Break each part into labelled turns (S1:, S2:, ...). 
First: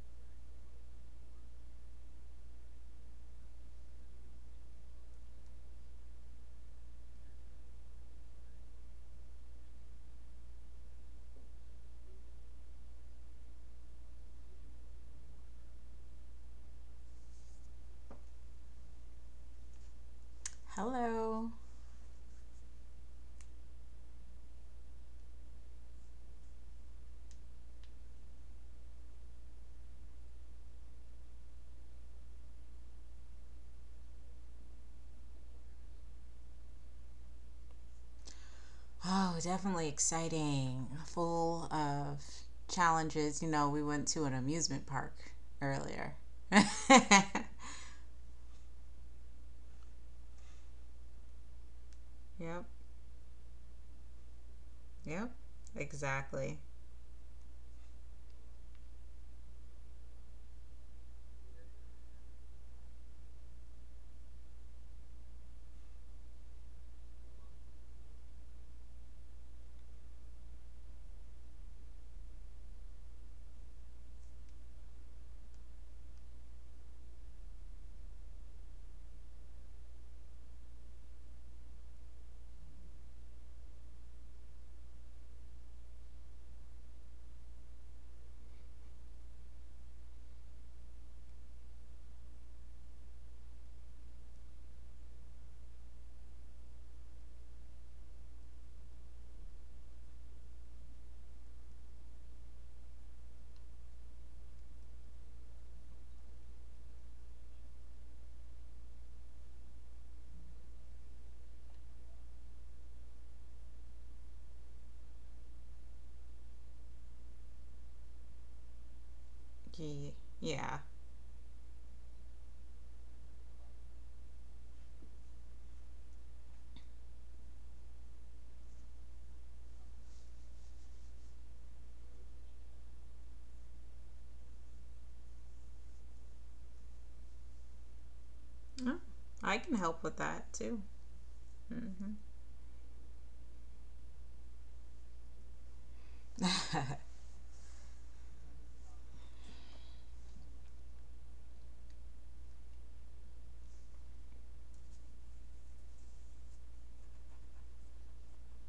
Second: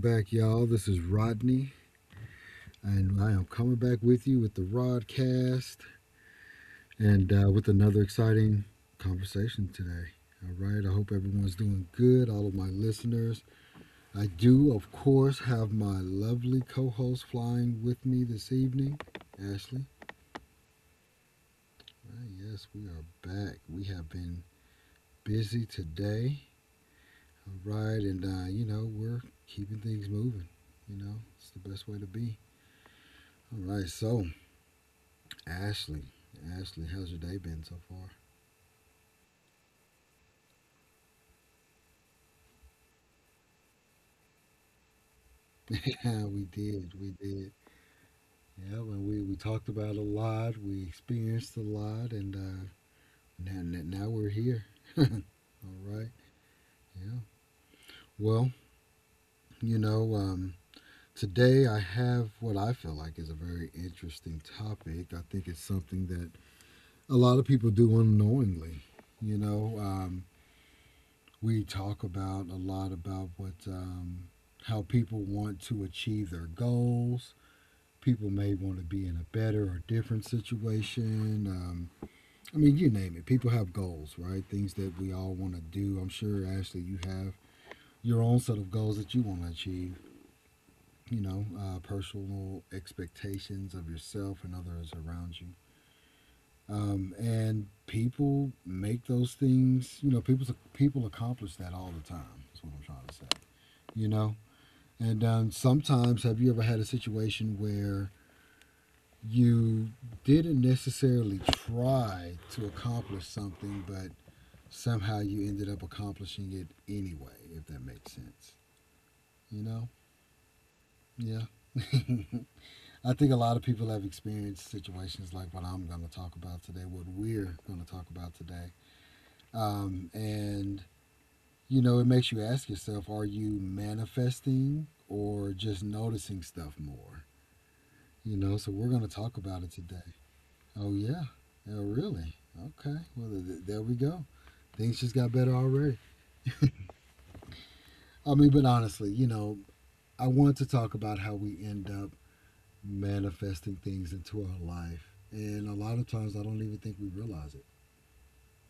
S1: back, y'all. This is Rodney, and I am coming back with you with the Rodcast and with another exciting conversation today. All right, I hope everyone's doing good, all of my listeners. I do, of course, have my lovely co host flying with me this evening, Ashley.
S2: Hello.
S1: Ah, yes, we are back. We have been busy today. All right, and we're keeping things moving. It's the best way to be. All right, so Ashley, Ashley, how's your day been so far?
S2: Oh, definitely exciting. Full of challenges. You know, we went to an amusement park earlier.
S1: Yeah, we did, we
S2: Yep.
S1: did. Yeah, and we talked about a lot, we experienced a lot, and now we're here.
S2: Yep.
S1: All right.
S2: Exactly.
S1: Yeah. Well, you know, um, today I have what I feel like is a very interesting topic. I think it's something that a lot of people do unknowingly. You know, um, we talk about a lot about what how people want to achieve their goals, people may want to be in a better or different situation. I mean, you name it. People have goals, right? Things that we all want to do. I'm sure, Ashley, you have your own set of goals that you want to achieve, you know, personal expectations of yourself and others around you. And people make those things, you know, people accomplish that all the time. That's what I'm trying to say, you know? And sometimes, have you ever had a situation where you didn't necessarily try to accomplish something, but somehow you ended up accomplishing it anyway, if that makes sense. You know?
S2: Ye- Yeah.
S1: Yeah. I think a lot of people have experienced situations like what I'm going to talk about today, what we're going to talk about today. And, it makes you ask yourself, are you manifesting or just noticing stuff more? So we're
S2: Oh,
S1: going to talk
S2: I
S1: about it
S2: can
S1: today.
S2: help with that too.
S1: Oh, yeah, yeah,
S2: Hmm.
S1: really. Okay, well there we go. Things just got better already. I mean, but honestly, I want to talk about how we end up manifesting things into our life, and a lot of times I don't even think we realize it.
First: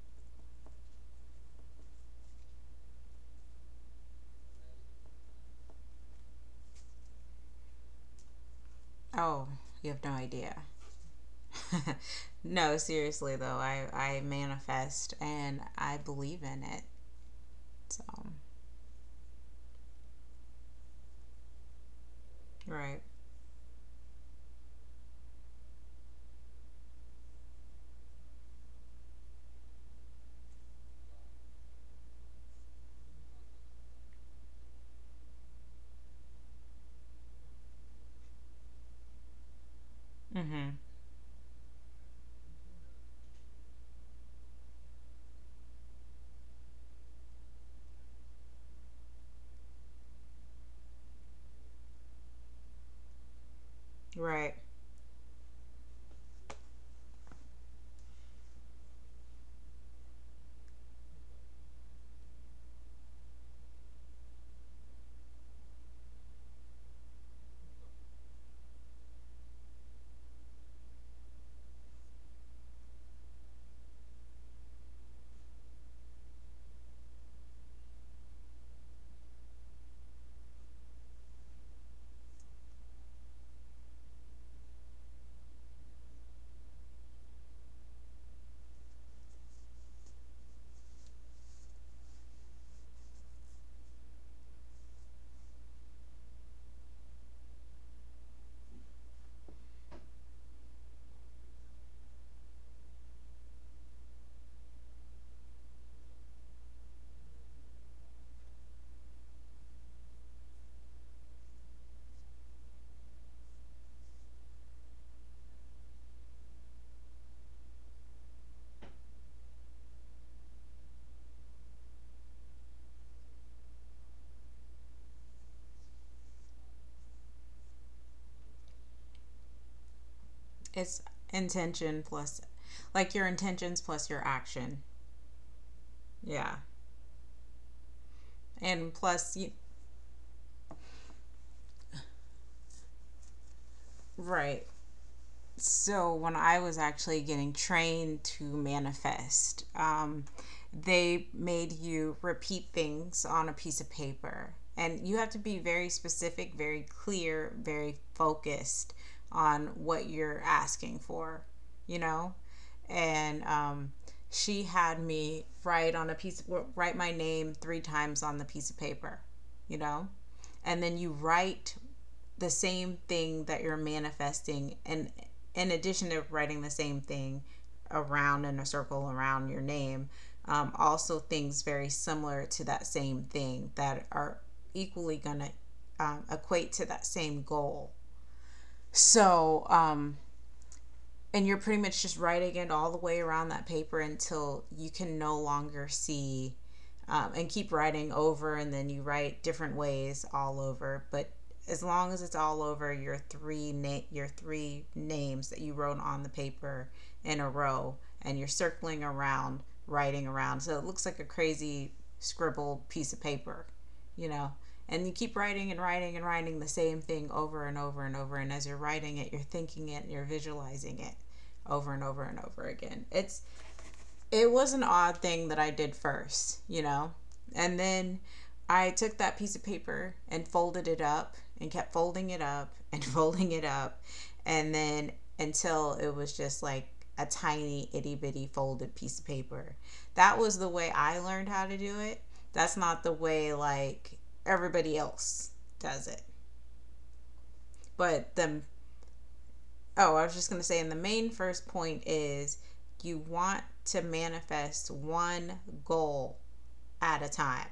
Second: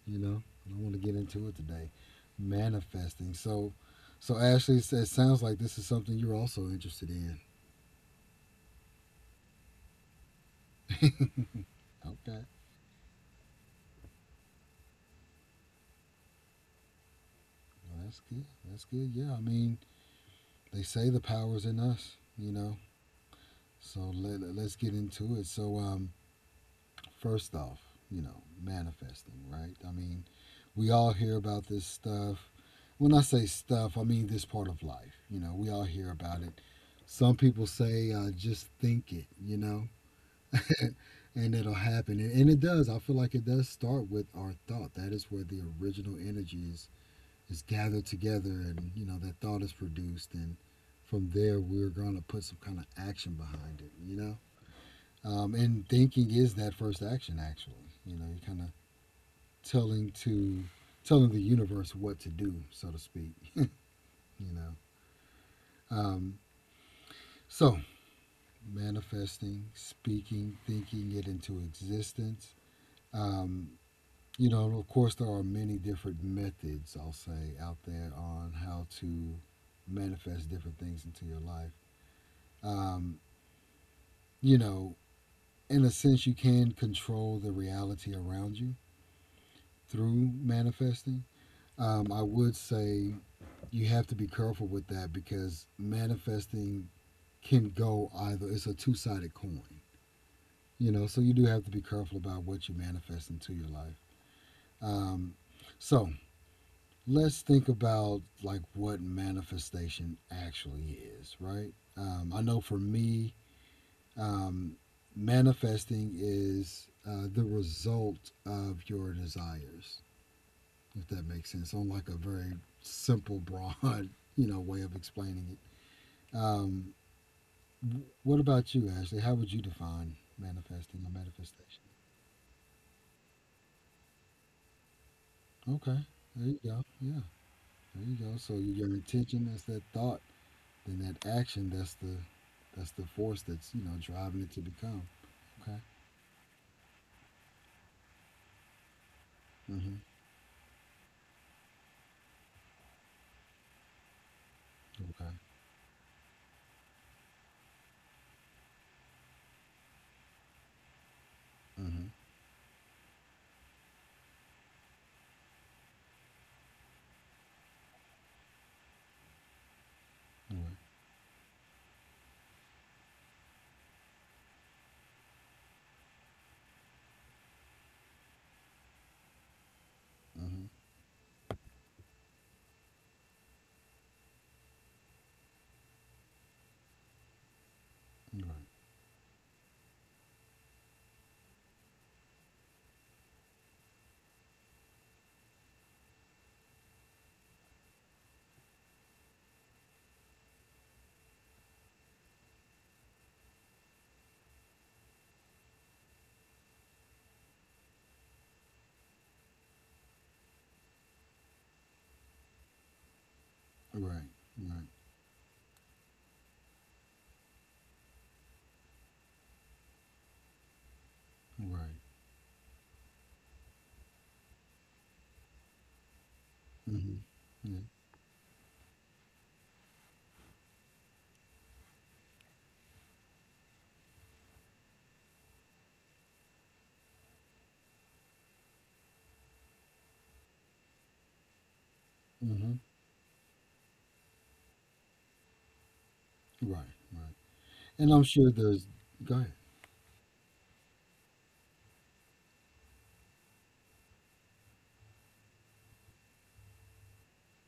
S1: I don't want to get into it today. Manifesting. So, Ashley, it sounds like this is something you're also interested in.
S2: Oh, you have no idea.
S1: Okay,
S2: No, seriously though, I manifest and I believe in it.
S1: well,
S2: So.
S1: that's good. That's good. Yeah, I mean, they say the power's in us.
S2: Right.
S1: So let's get into it. So, first off, you know, manifesting, right? I mean, we all hear about this stuff. When I say stuff, I mean this part of life. You know, we all hear about it. Some people say, just think it,
S2: Mhm.
S1: and it'll happen. And it does. I feel like it does start with our thought. That is where the original energy is, gathered together, and that thought is produced. And from there, we're going to put some kind of action behind it, you know?
S2: Right.
S1: And thinking is that first action, actually. You kind of telling to telling the universe what to do, so to speak. You know. Um, so manifesting, speaking, thinking it into existence. Um, of course, there are many different methods I'll say out there on how to manifest different things into your life. Um, you know, in a sense, you can control the reality around you through manifesting. I would say you have to be careful with that, because manifesting can go either, it's a two-sided coin, so you do have to be careful about what you manifest into your life. um, so let's think about like what manifestation actually is, right? I know for me, um, manifesting is the result of your desires, if that makes sense, on like a very simple broad way of explaining it. um, What about you, Ashley? How would you define
S2: it's
S1: manifesting or manifestation?
S2: intention plus Like your intentions plus your action.
S1: Okay, there you
S2: Yeah.
S1: go. Yeah, there you go. So your
S2: And plus
S1: intention
S2: you.
S1: is that thought, then that action. That's the force that's, driving it
S2: Right.
S1: to become. Okay.
S2: So when I was actually getting trained to manifest,
S1: Mhm.
S2: they made you repeat things on a piece of paper. And you have to
S1: Okay.
S2: be very specific, very clear, very focused on what you're asking for, you
S1: Mhm.
S2: know? And she had me write my name three times on the piece of paper, you know? And
S1: Right.
S2: then you write the same thing that you're manifesting, and in addition to writing the same thing around in a circle around your name,
S1: Mhm.
S2: also things very similar to that same thing that are equally going to equate to that same goal. So and you're pretty much just writing it all the way around that paper until you can no longer see, and keep writing over, and then you write different ways all over, but as long as it's all over your your three names that you wrote on the paper in a row, and you're circling around writing around so it looks like a crazy scribbled piece of paper,
S1: Right. Right.
S2: you know.
S1: Right.
S2: And you keep writing and writing and writing the same thing over and over and over, and as you're writing it you're thinking it and you're visualizing it over
S1: Right.
S2: and over and over again. It was an odd thing that I did first, you know.
S1: Mhm.
S2: And
S1: Yeah.
S2: then I took that piece of paper and folded it up and kept folding it up and folding it up and then until it was just like a tiny itty bitty folded piece of paper. That was the way I learned how to do it. That's
S1: Mhm.
S2: not the way like everybody else does it.
S1: Right. Right. And I'm
S2: But
S1: sure
S2: the—
S1: there's. Go ahead.
S2: Oh, I was just going to say, and the main first point is you want to manifest one goal at a time,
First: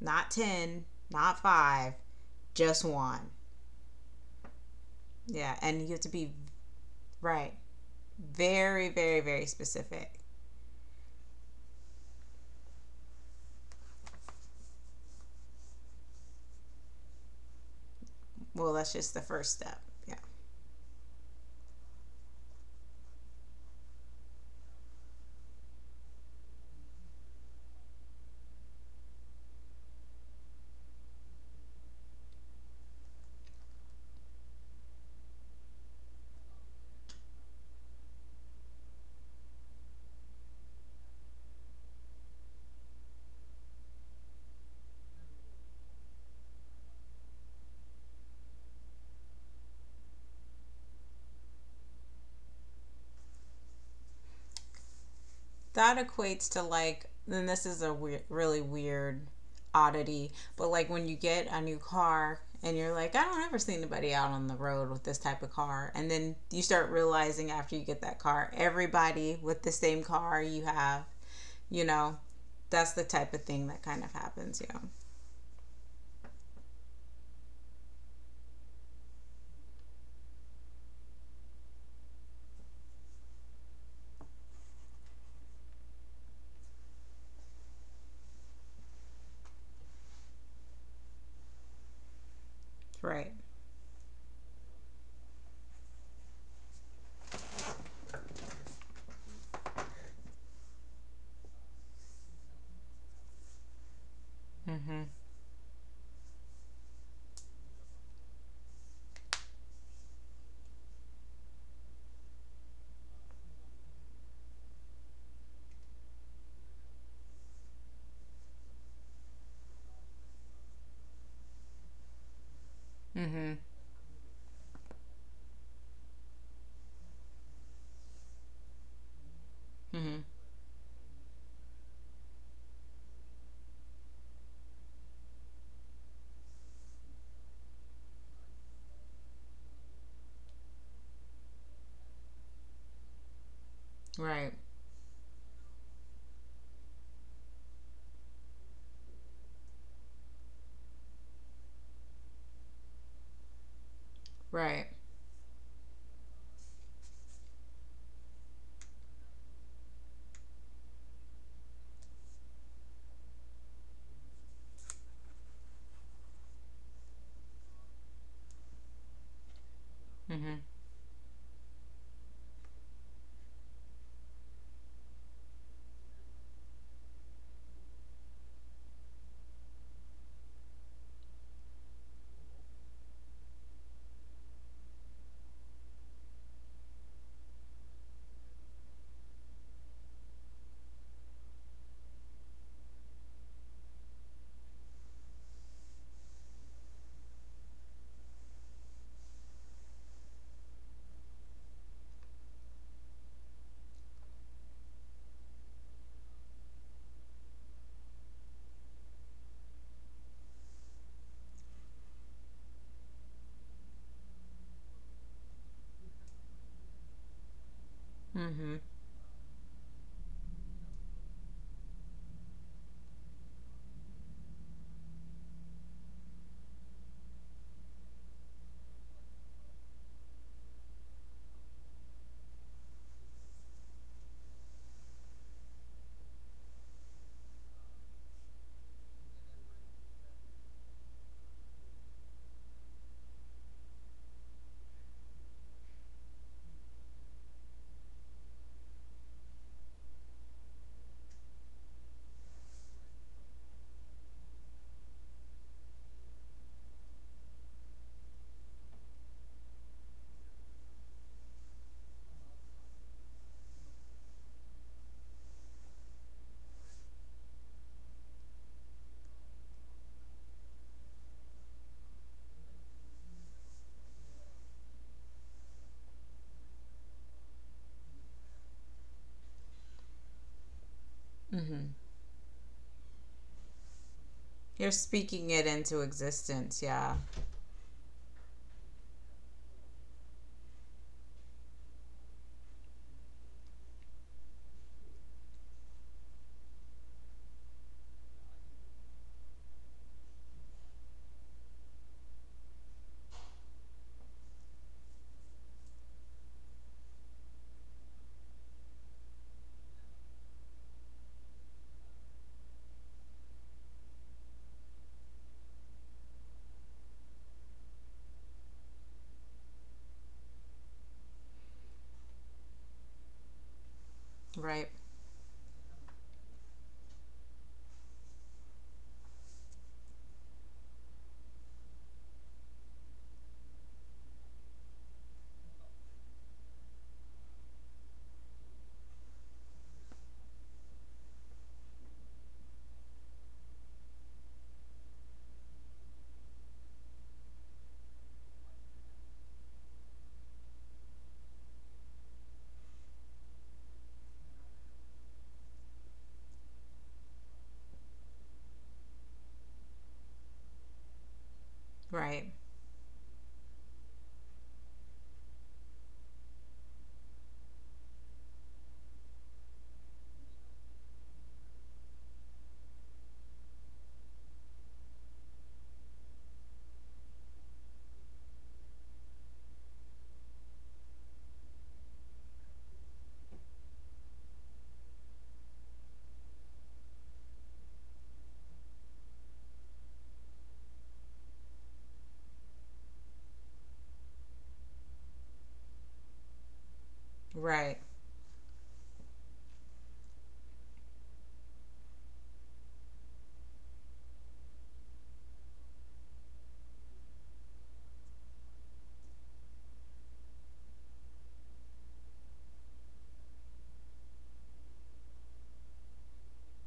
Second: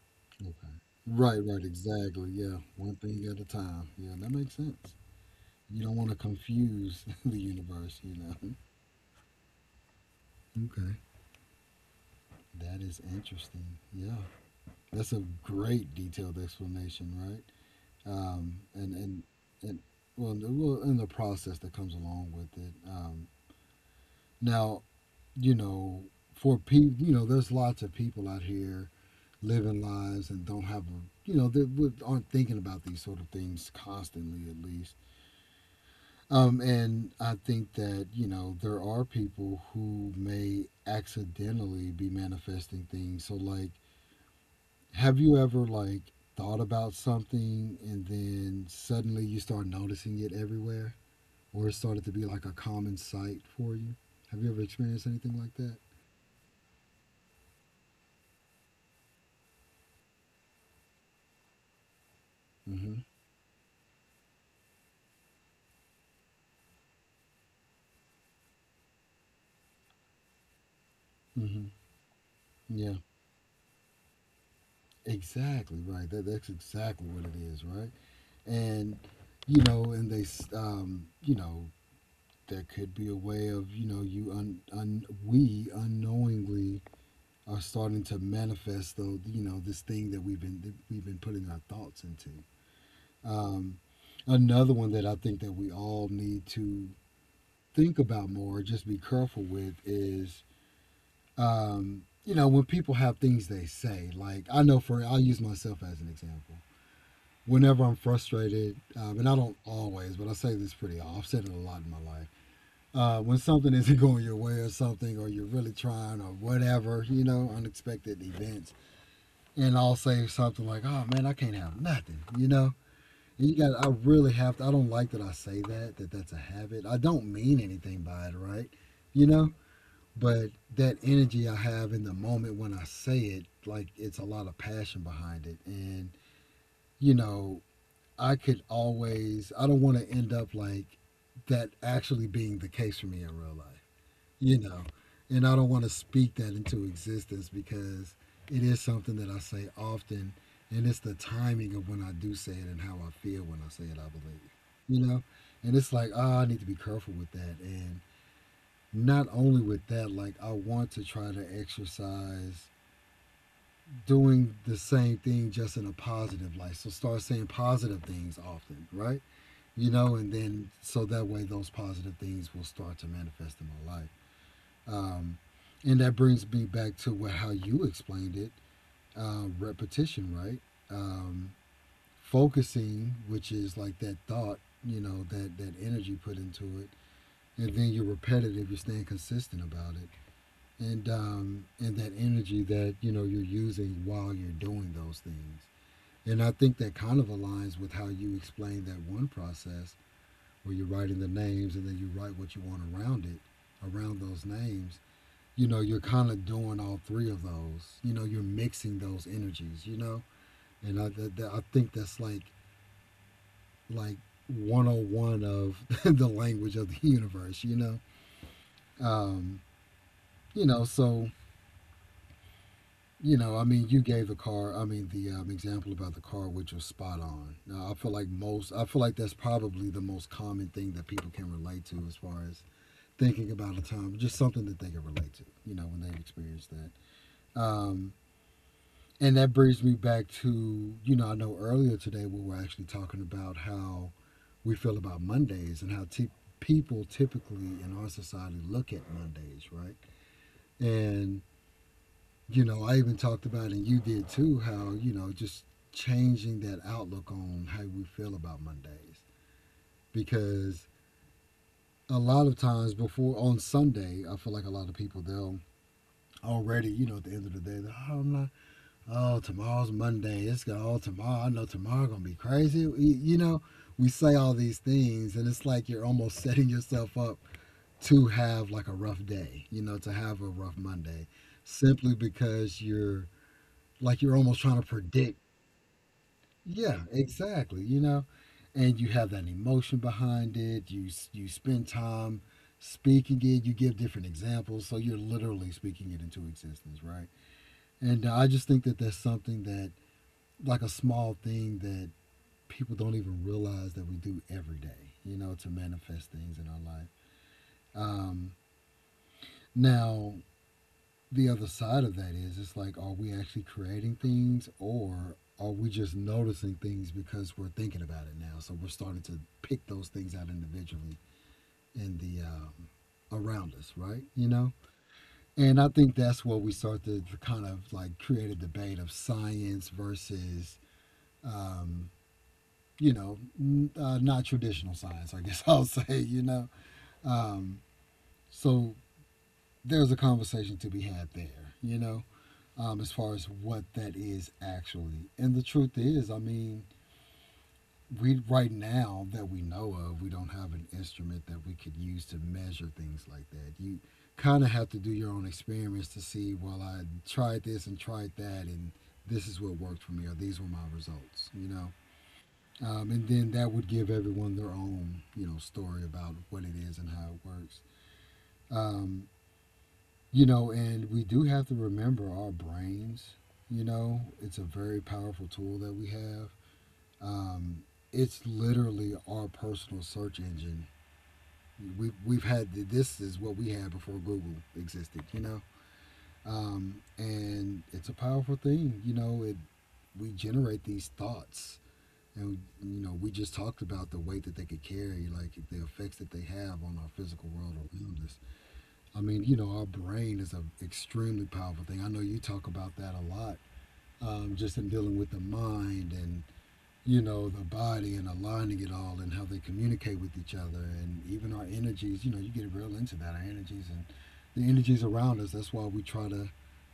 S2: not
S1: Okay.
S2: 10, not
S1: Right. Right.
S2: five,
S1: Exactly. Yeah.
S2: just
S1: One thing
S2: one.
S1: at a time. Yeah. That makes sense.
S2: Yeah. And
S1: You
S2: you
S1: don't
S2: have to
S1: want to
S2: be,
S1: confuse the
S2: right,
S1: universe.
S2: very, very, very specific.
S1: Okay. That is interesting. Yeah, that's a great detailed explanation, right?
S2: Well,
S1: And
S2: that's just the first
S1: and
S2: step. Yeah.
S1: well, and the process that comes along with it. Now, you know, for people, there's lots of people out here living lives and don't have a, you know, they would- aren't thinking about these sort of things constantly, at least. And I think that, there are people who may accidentally be manifesting things. So, like, have you ever, like, thought about something and then suddenly you start noticing it everywhere? Or it started to be like a common sight for you? Have you ever experienced anything like that?
S2: That equates to, like, then this is a really weird oddity, but like when you get a new car and
S1: Mm-hmm.
S2: you're like, I don't ever see anybody out on the road with this type of car. And then you start realizing after you get that car, everybody with the same car you have,
S1: Mm-hmm.
S2: you know,
S1: Yeah.
S2: that's the type of thing that kind of happens, you know?
S1: Exactly right. That's exactly what it is, right? And you know, and they s- you know, that could be a way of you un, un we unknowingly are starting to manifest, though, this thing that we've been putting our thoughts into.
S2: Right.
S1: um, Another one that I think that we all need to think about more, just be careful with, is you know, when people have things they say, like, I know, for
S2: Mm-hmm.
S1: I'll use myself as an example, whenever I'm frustrated. And I don't always, but I say this pretty often. I've said it a lot in my life. When something isn't going your way, or something, or you're really trying or whatever, you know, unexpected events. And I'll say something like, oh man, I can't have nothing, you know? And you
S2: Mm-hmm.
S1: got, I really have to, I don't like that I say that, that's a habit. I don't mean anything by it, right? You know?
S2: Mm-hmm.
S1: But that energy I have in the moment when I say it, like it's a lot of passion behind it. And, you know, I could always, I don't want to end up like that actually being the case for me in real life,
S2: Right.
S1: you know and I don't want to speak that into existence, because it is something that I say often, and it's the timing of when I do say it and how I feel when I say it, I believe,
S2: Right.
S1: you know and it's like, ah, I need to be careful with that. And not only with that, like, I want to try to exercise doing the same thing, just in a positive light, so start saying positive things often, right? And
S2: Mm-hmm.
S1: then, so that way those positive things will start to manifest in my life. um, and that brings me back to what, how you explained it, repetition, right? Um, Focusing, which is like that thought, you know, that, that energy put into it. And then you're repetitive, you're staying consistent about it. And that energy that, you're using while you're doing those things. And I think that kind of aligns with how you explained that one process, where you're writing the names and then you write what you want around it, around those names. You're kind of doing all three of those. You're mixing those energies, you know and I, that, that- I think that's like like 101 of the language of the universe.
S2: Mm-hmm.
S1: um so, I mean, you gave the car, I mean the example about the car, which was spot on. Now I feel like that's probably the most common thing that people can relate to, as far as thinking about a time, just something that they can relate to, when they've experienced that. um And that brings me back to, I know earlier today we were actually talking about how we feel about Mondays, and how people typically in our society look at Mondays, right? And, I even talked about, and you did too, how, just changing that outlook on how we feel about Mondays. Because a lot of times before, on Sunday, I feel like a lot of people, they'll already, at the end of the day, they're, oh, I oh, tomorrow's Monday. It's going to, oh, tomorrow, I know tomorrow going to be crazy. Know, we say all these things, and it's like you're almost setting yourself up to have like a rough day, to have a rough Monday,
S2: Mm-hmm.
S1: simply because you're almost trying to
S2: You're
S1: predict.
S2: speaking it into existence,
S1: Yeah,
S2: yeah.
S1: exactly. And you have that emotion behind it. You spend time speaking it, you give different examples, so you're literally speaking it into existence, right? And I just think that that's something that, like, a small thing that people don't even realize that we do every day, to manifest things in our life. Um, Now, the other side of that is, it's like, are we actually creating things, or are we just noticing things because we're thinking about it now? So we're starting to pick those things out individually in the around us, right?
S2: Right.
S1: And I think that's where we start to kind of like create a debate of science versus um, you know, not traditional science, I guess I'll say. Um, so there's a conversation to be had there, as far as what that is actually. And the truth is, I mean, we right now, that we know of, we don't have an instrument that we could use to measure things like that. You kind of have to do your own experiments to see, well, I tried this and tried that, and this is what worked for me, or these were my results.
S2: Right.
S1: And then that would give everyone their own story about what it is and how it works. Um, and we do have to remember our brains. It's a very powerful tool that we have. Um, it's literally our personal search engine. We, we've had This is what we had before Google existed. And it's a powerful thing. You know, it We generate these thoughts. And we just talked about the weight that they could carry, like the effects that they have on our physical world
S2: Right.
S1: around us. I mean, our brain is an extremely powerful thing. I know you talk about that a lot, just in dealing with the mind and the body and aligning it all and how they communicate with each other and even our energies. You get real into that. Our energies and the energies around us. That's why we try to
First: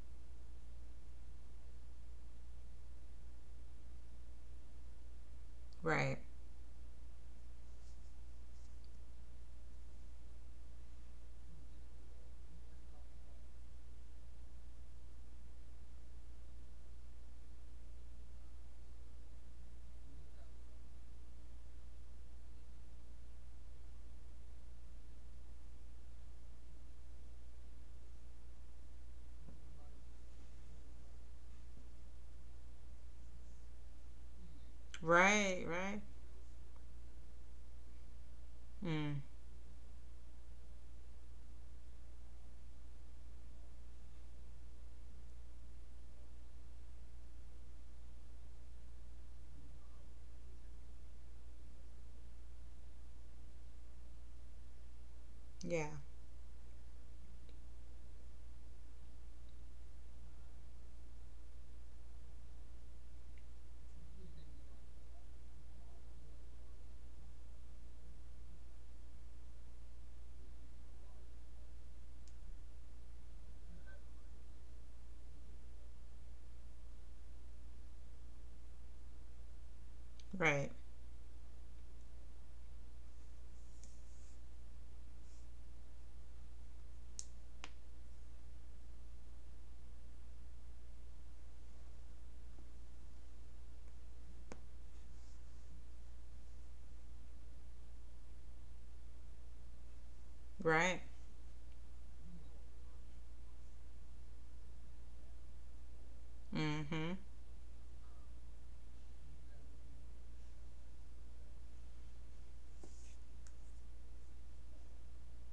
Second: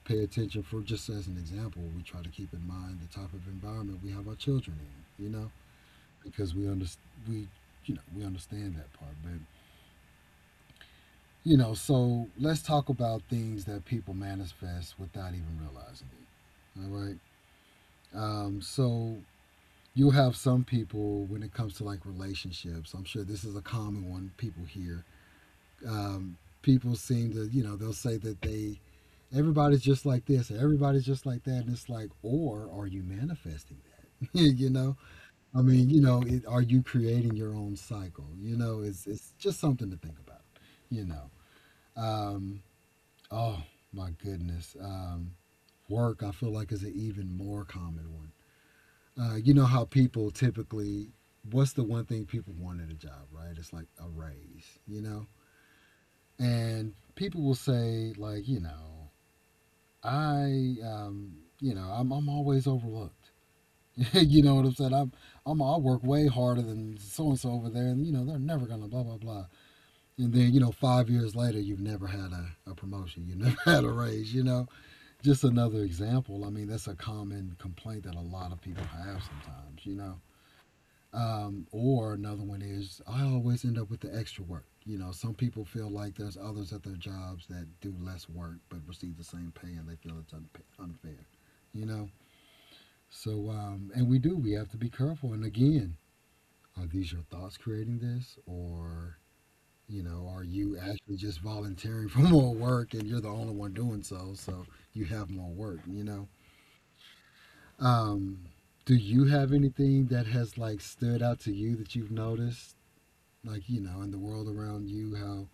S1: pay attention. For, just as an example, we try to keep in mind the type of environment we have our children in. You know
S2: Right.
S1: because we we understand that part, but, so let's talk about things that people manifest without even realizing it, all right, so you have some people when it comes to, like, relationships. I'm sure this is a common one people hear. People seem to, they'll say that they everybody's just like this, or everybody's just like that, and it's like, or are you manifesting that you know I
S2: Right.
S1: mean, you
S2: Right.
S1: know, it, are you creating your own cycle? You know, it's
S2: Mm.
S1: it's just something to think about. You know, um, oh my goodness, work, I feel like, is an even more common one. You know how people typically, what's the one thing people want at a job, right? It's like a raise. You know,
S2: Yeah.
S1: and people will say, like, I, um, I'm always overlooked. You know what I'm saying? I work way harder than so and so over there, and they're never gonna blah blah blah. And then 5 years later, you've never had a promotion, you never had a raise. Just another example. I mean, that's a common complaint that a lot of people have sometimes. You know,
S2: Right.
S1: um, or another one is, I always end up with the extra work. Some people feel like there's others at their jobs that do less work but receive the same pay, and they feel it's unfair. You know, so, and we do. We have to be careful. And again, are these your thoughts creating this? Or, are you
S2: Right.
S1: actually just volunteering for more work, and you're the only one doing so? So you have more work?
S2: Mm-hmm.
S1: Um, do you have anything that has, like, stood out to you that you've noticed? Like, in the world around you, how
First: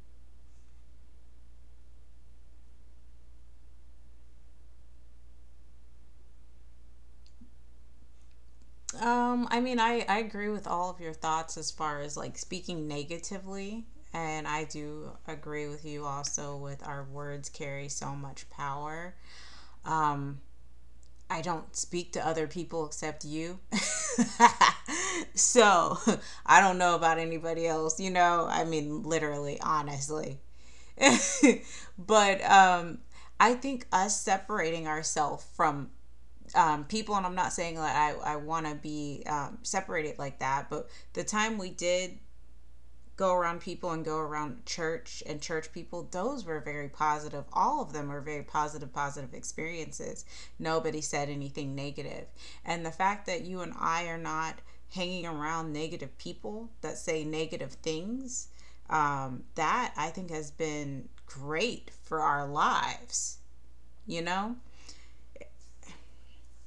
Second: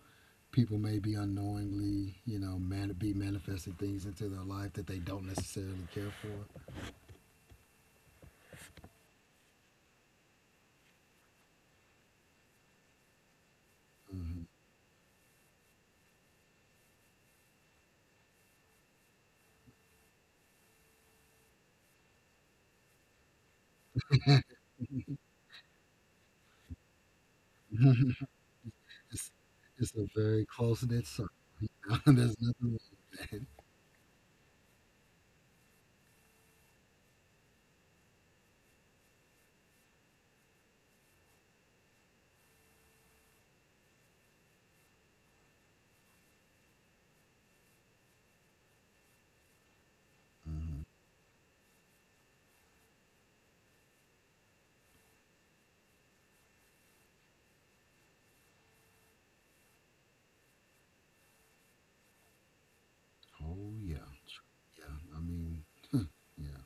S1: people may be unknowingly, be manifesting things into their life that they don't necessarily care for?
S2: I mean, I agree with all of your thoughts as far as like speaking negatively.
S1: Hmm.
S2: And I do agree with you, also, with our words carry so much power. Um, I don't speak to other people except you. So I don't know about anybody else, you know? I mean,
S1: it's,
S2: literally,
S1: it's a
S2: honestly.
S1: very close knit circle. There's
S2: But
S1: nothing wrong with that.
S2: I think us separating ourselves from people, and I'm not saying that I want to be separated like that, but the time we did go around people and go around church and church people, those were very positive. All of them were very positive experiences.
S1: Hmm.
S2: Nobody said anything negative. And the fact that you and I are not hanging around negative people that say negative things, that I think has been great for our lives,
S1: Oh, yeah.
S2: you know?
S1: Yeah, I mean, yeah.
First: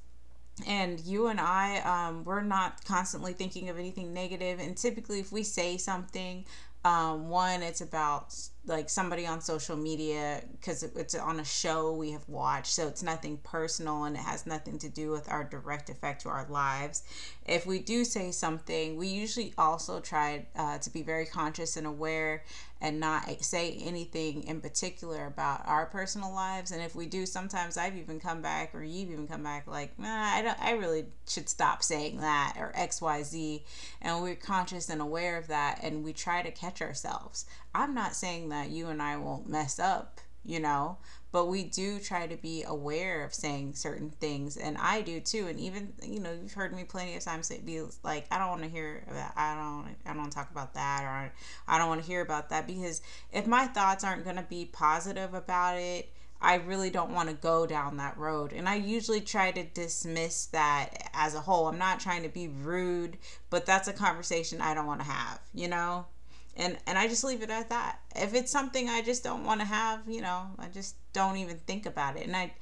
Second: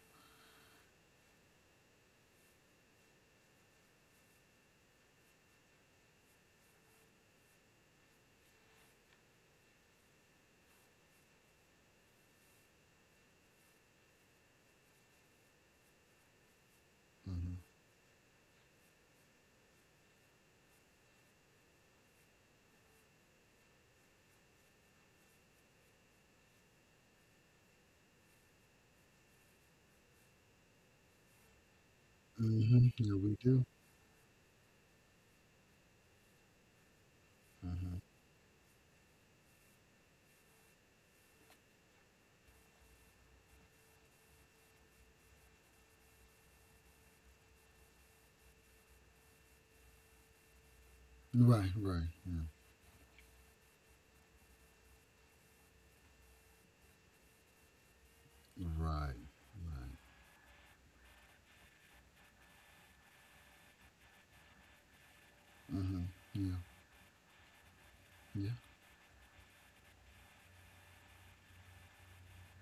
S2: And you and I, we're not constantly thinking of anything negative. And typically, if we say something, one, it's about like somebody on social media because it's on a show we have watched. So it's nothing personal, and it has nothing to do with our direct effect to our lives.
S1: Mm-hmm.
S2: If we do say something, we usually also try to be very conscious and aware and not say anything in particular about our personal lives. And if we do, sometimes I've even come back, or you've even come back like, nah, I don't, I really should stop saying that, or
S1: Mm-hmm.
S2: X,
S1: Yeah,
S2: Y,
S1: we
S2: Z,
S1: do.
S2: and we're conscious and aware of that and we try to catch ourselves. I'm
S1: Mm-hmm.
S2: not saying that you and I won't mess up, you know, but we do try to be aware of saying certain things, and I do too. And even, you know, you've heard me plenty of times be like, I don't want to hear that, I don't talk about that, or
S1: Right,
S2: I don't want to
S1: right.
S2: hear
S1: Yeah.
S2: about that, because if my thoughts aren't going to be positive about it I really don't want to go down that road. And I usually
S1: Right,
S2: try to
S1: right.
S2: dismiss that as a whole. I'm not trying to be rude, but that's a conversation I don't want to have, you
S1: Mm-hmm.
S2: know?
S1: Yeah,
S2: And I just leave it at that. If
S1: yeah,
S2: it's something I just don't want to have, you know, I just don't even think about it. And I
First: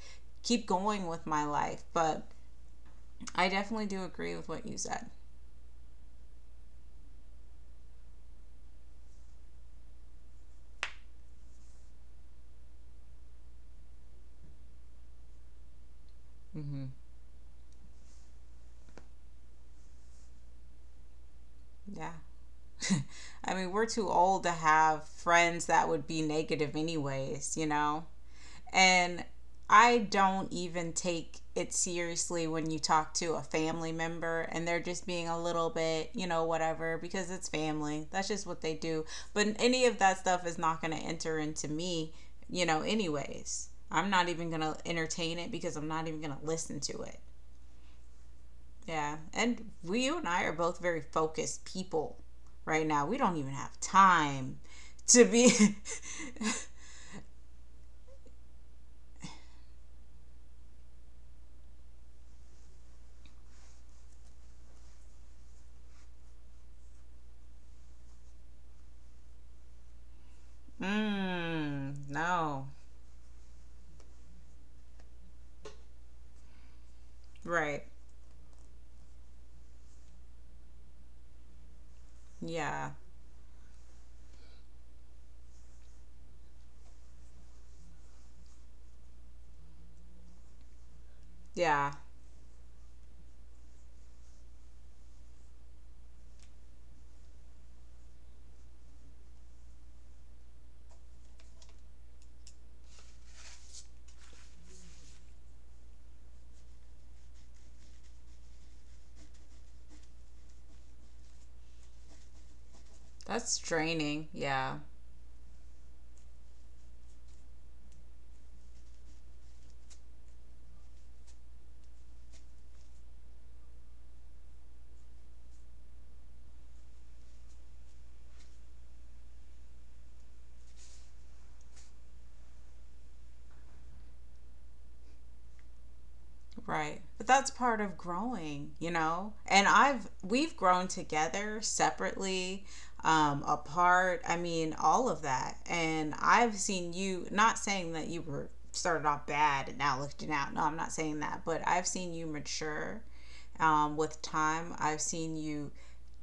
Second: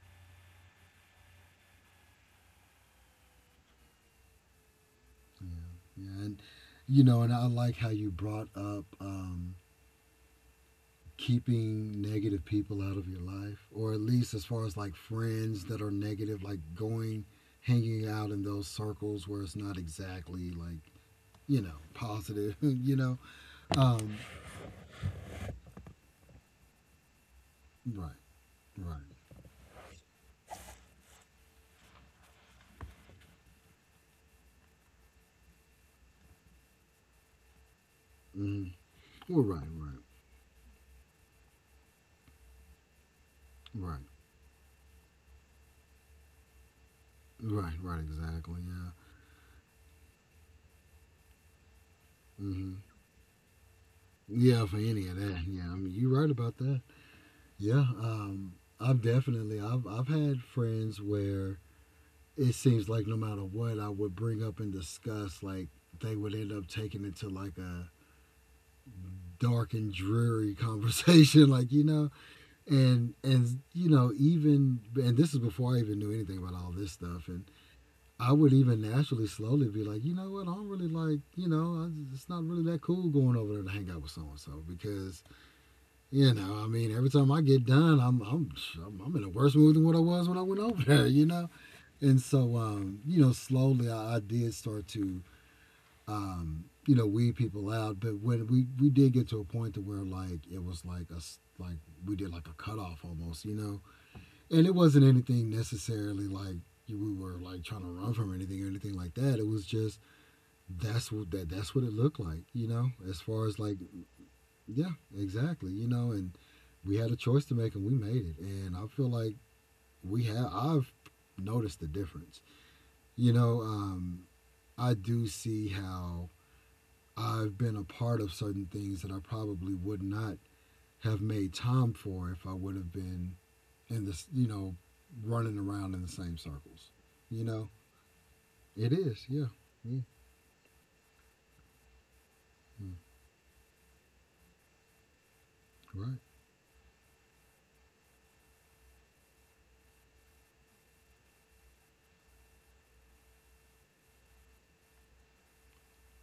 S2: keep going with my life. But I definitely do agree with what you said.
S1: yeah, yeah. And I like how you brought up, keeping negative people out of your life, or at least as far as, like, friends that are negative, like
S2: Mm-hmm.
S1: going, hanging out in those circles where it's not exactly, like, you know,
S2: Yeah.
S1: positive,
S2: I mean, we're too
S1: Um,
S2: old to have friends that would be negative anyways, you know?
S1: right, right.
S2: And I don't even take it seriously when you talk to a family member and they're just being a little bit, you know, whatever, because it's family. That's just what they
S1: Mm-hmm.
S2: do.
S1: Well,
S2: But
S1: right,
S2: any of
S1: right,
S2: that stuff is not going to enter into me, you know, anyways.
S1: right.
S2: I'm not even going to entertain it because I'm not even going to listen to it.
S1: Right, right, exactly. Yeah.
S2: Yeah. And we, you and I are both very focused people
S1: Hmm.
S2: right now. We don't even have time
S1: Yeah, for any of
S2: to
S1: that.
S2: be.
S1: Yeah, I mean, you're right about that. Yeah. I've definitely I've had friends where it seems like, no matter what I would bring up and discuss, like, they would end up taking it to, like, a dark and dreary conversation like you
S2: Mm,
S1: know
S2: no.
S1: and and you know even, and this is before I even knew anything about all this stuff. And
S2: Right.
S1: I would even naturally slowly be like, you know what, I don't really like, it's not really that
S2: Yeah.
S1: cool going over there to hang out with so and so, because, I mean, every time I get done, I'm in a worse mood than what I was when I went over there?
S2: Yeah.
S1: And so, slowly I did start to weed people out. But when we did get to a point to where, like, it was like us, like we did like a cutoff almost? And it wasn't anything necessarily, like, we were, like, trying to run from anything or anything like that. It was just that's what that's what it looked like, as far
S2: That's
S1: as, like,
S2: draining. Yeah.
S1: yeah, exactly, and we had a choice to make, and we made it. And I feel like we have I've noticed the difference. You know, um I do see how I've been a part of certain things that I probably would not have made time for if I would have been in this, running around in the same circles.
S2: Right. But
S1: You
S2: that's
S1: know,
S2: part of growing, you
S1: it is,
S2: know?
S1: yeah.
S2: And
S1: Mm,
S2: I've we've grown together separately,
S1: mm,
S2: apart, I mean, all of that. And
S1: right.
S2: I've seen you— not saying that you were started off bad and now looking out. No, I'm not saying that, but I've seen you mature with time. I've seen you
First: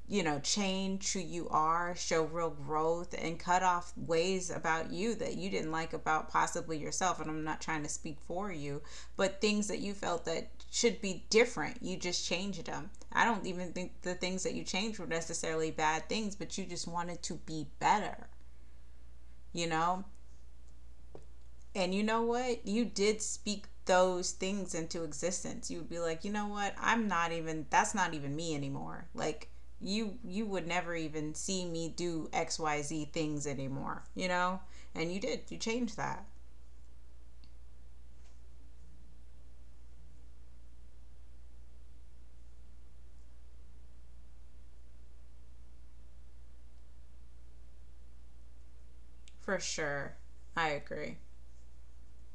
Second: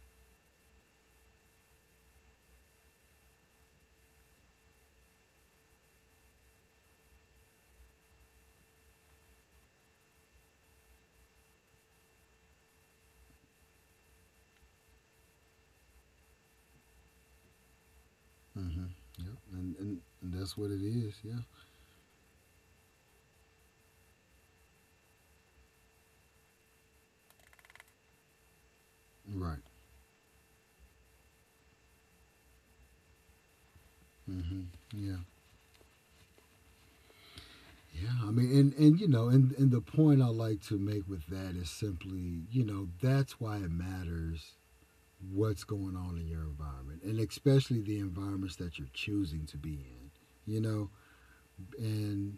S2: you know, change who you are, show real growth, and cut off ways about you that you didn't like about possibly yourself. And I'm not trying to speak for you, but things that you felt that should be different, you just changed them. I don't even think the things that you changed were necessarily bad things, but you just wanted to be better,
S1: Mm-hmm. Yep.
S2: you
S1: And, and
S2: know?
S1: and that's what it is, yeah.
S2: And you know what? You did speak those things into existence. You would be like, you know what? I'm not even— that's not even me anymore. Like
S1: Right.
S2: you would never even see me do XYZ things anymore, you know?
S1: Hmm.
S2: And
S1: Yeah.
S2: you did. You changed that.
S1: Yeah. I mean, and you know, and the point I like to make with that is simply, that's why it matters what's going on in your environment, and especially the environments that you're choosing to
S2: For
S1: be in.
S2: sure.
S1: You
S2: I
S1: know,
S2: agree.
S1: and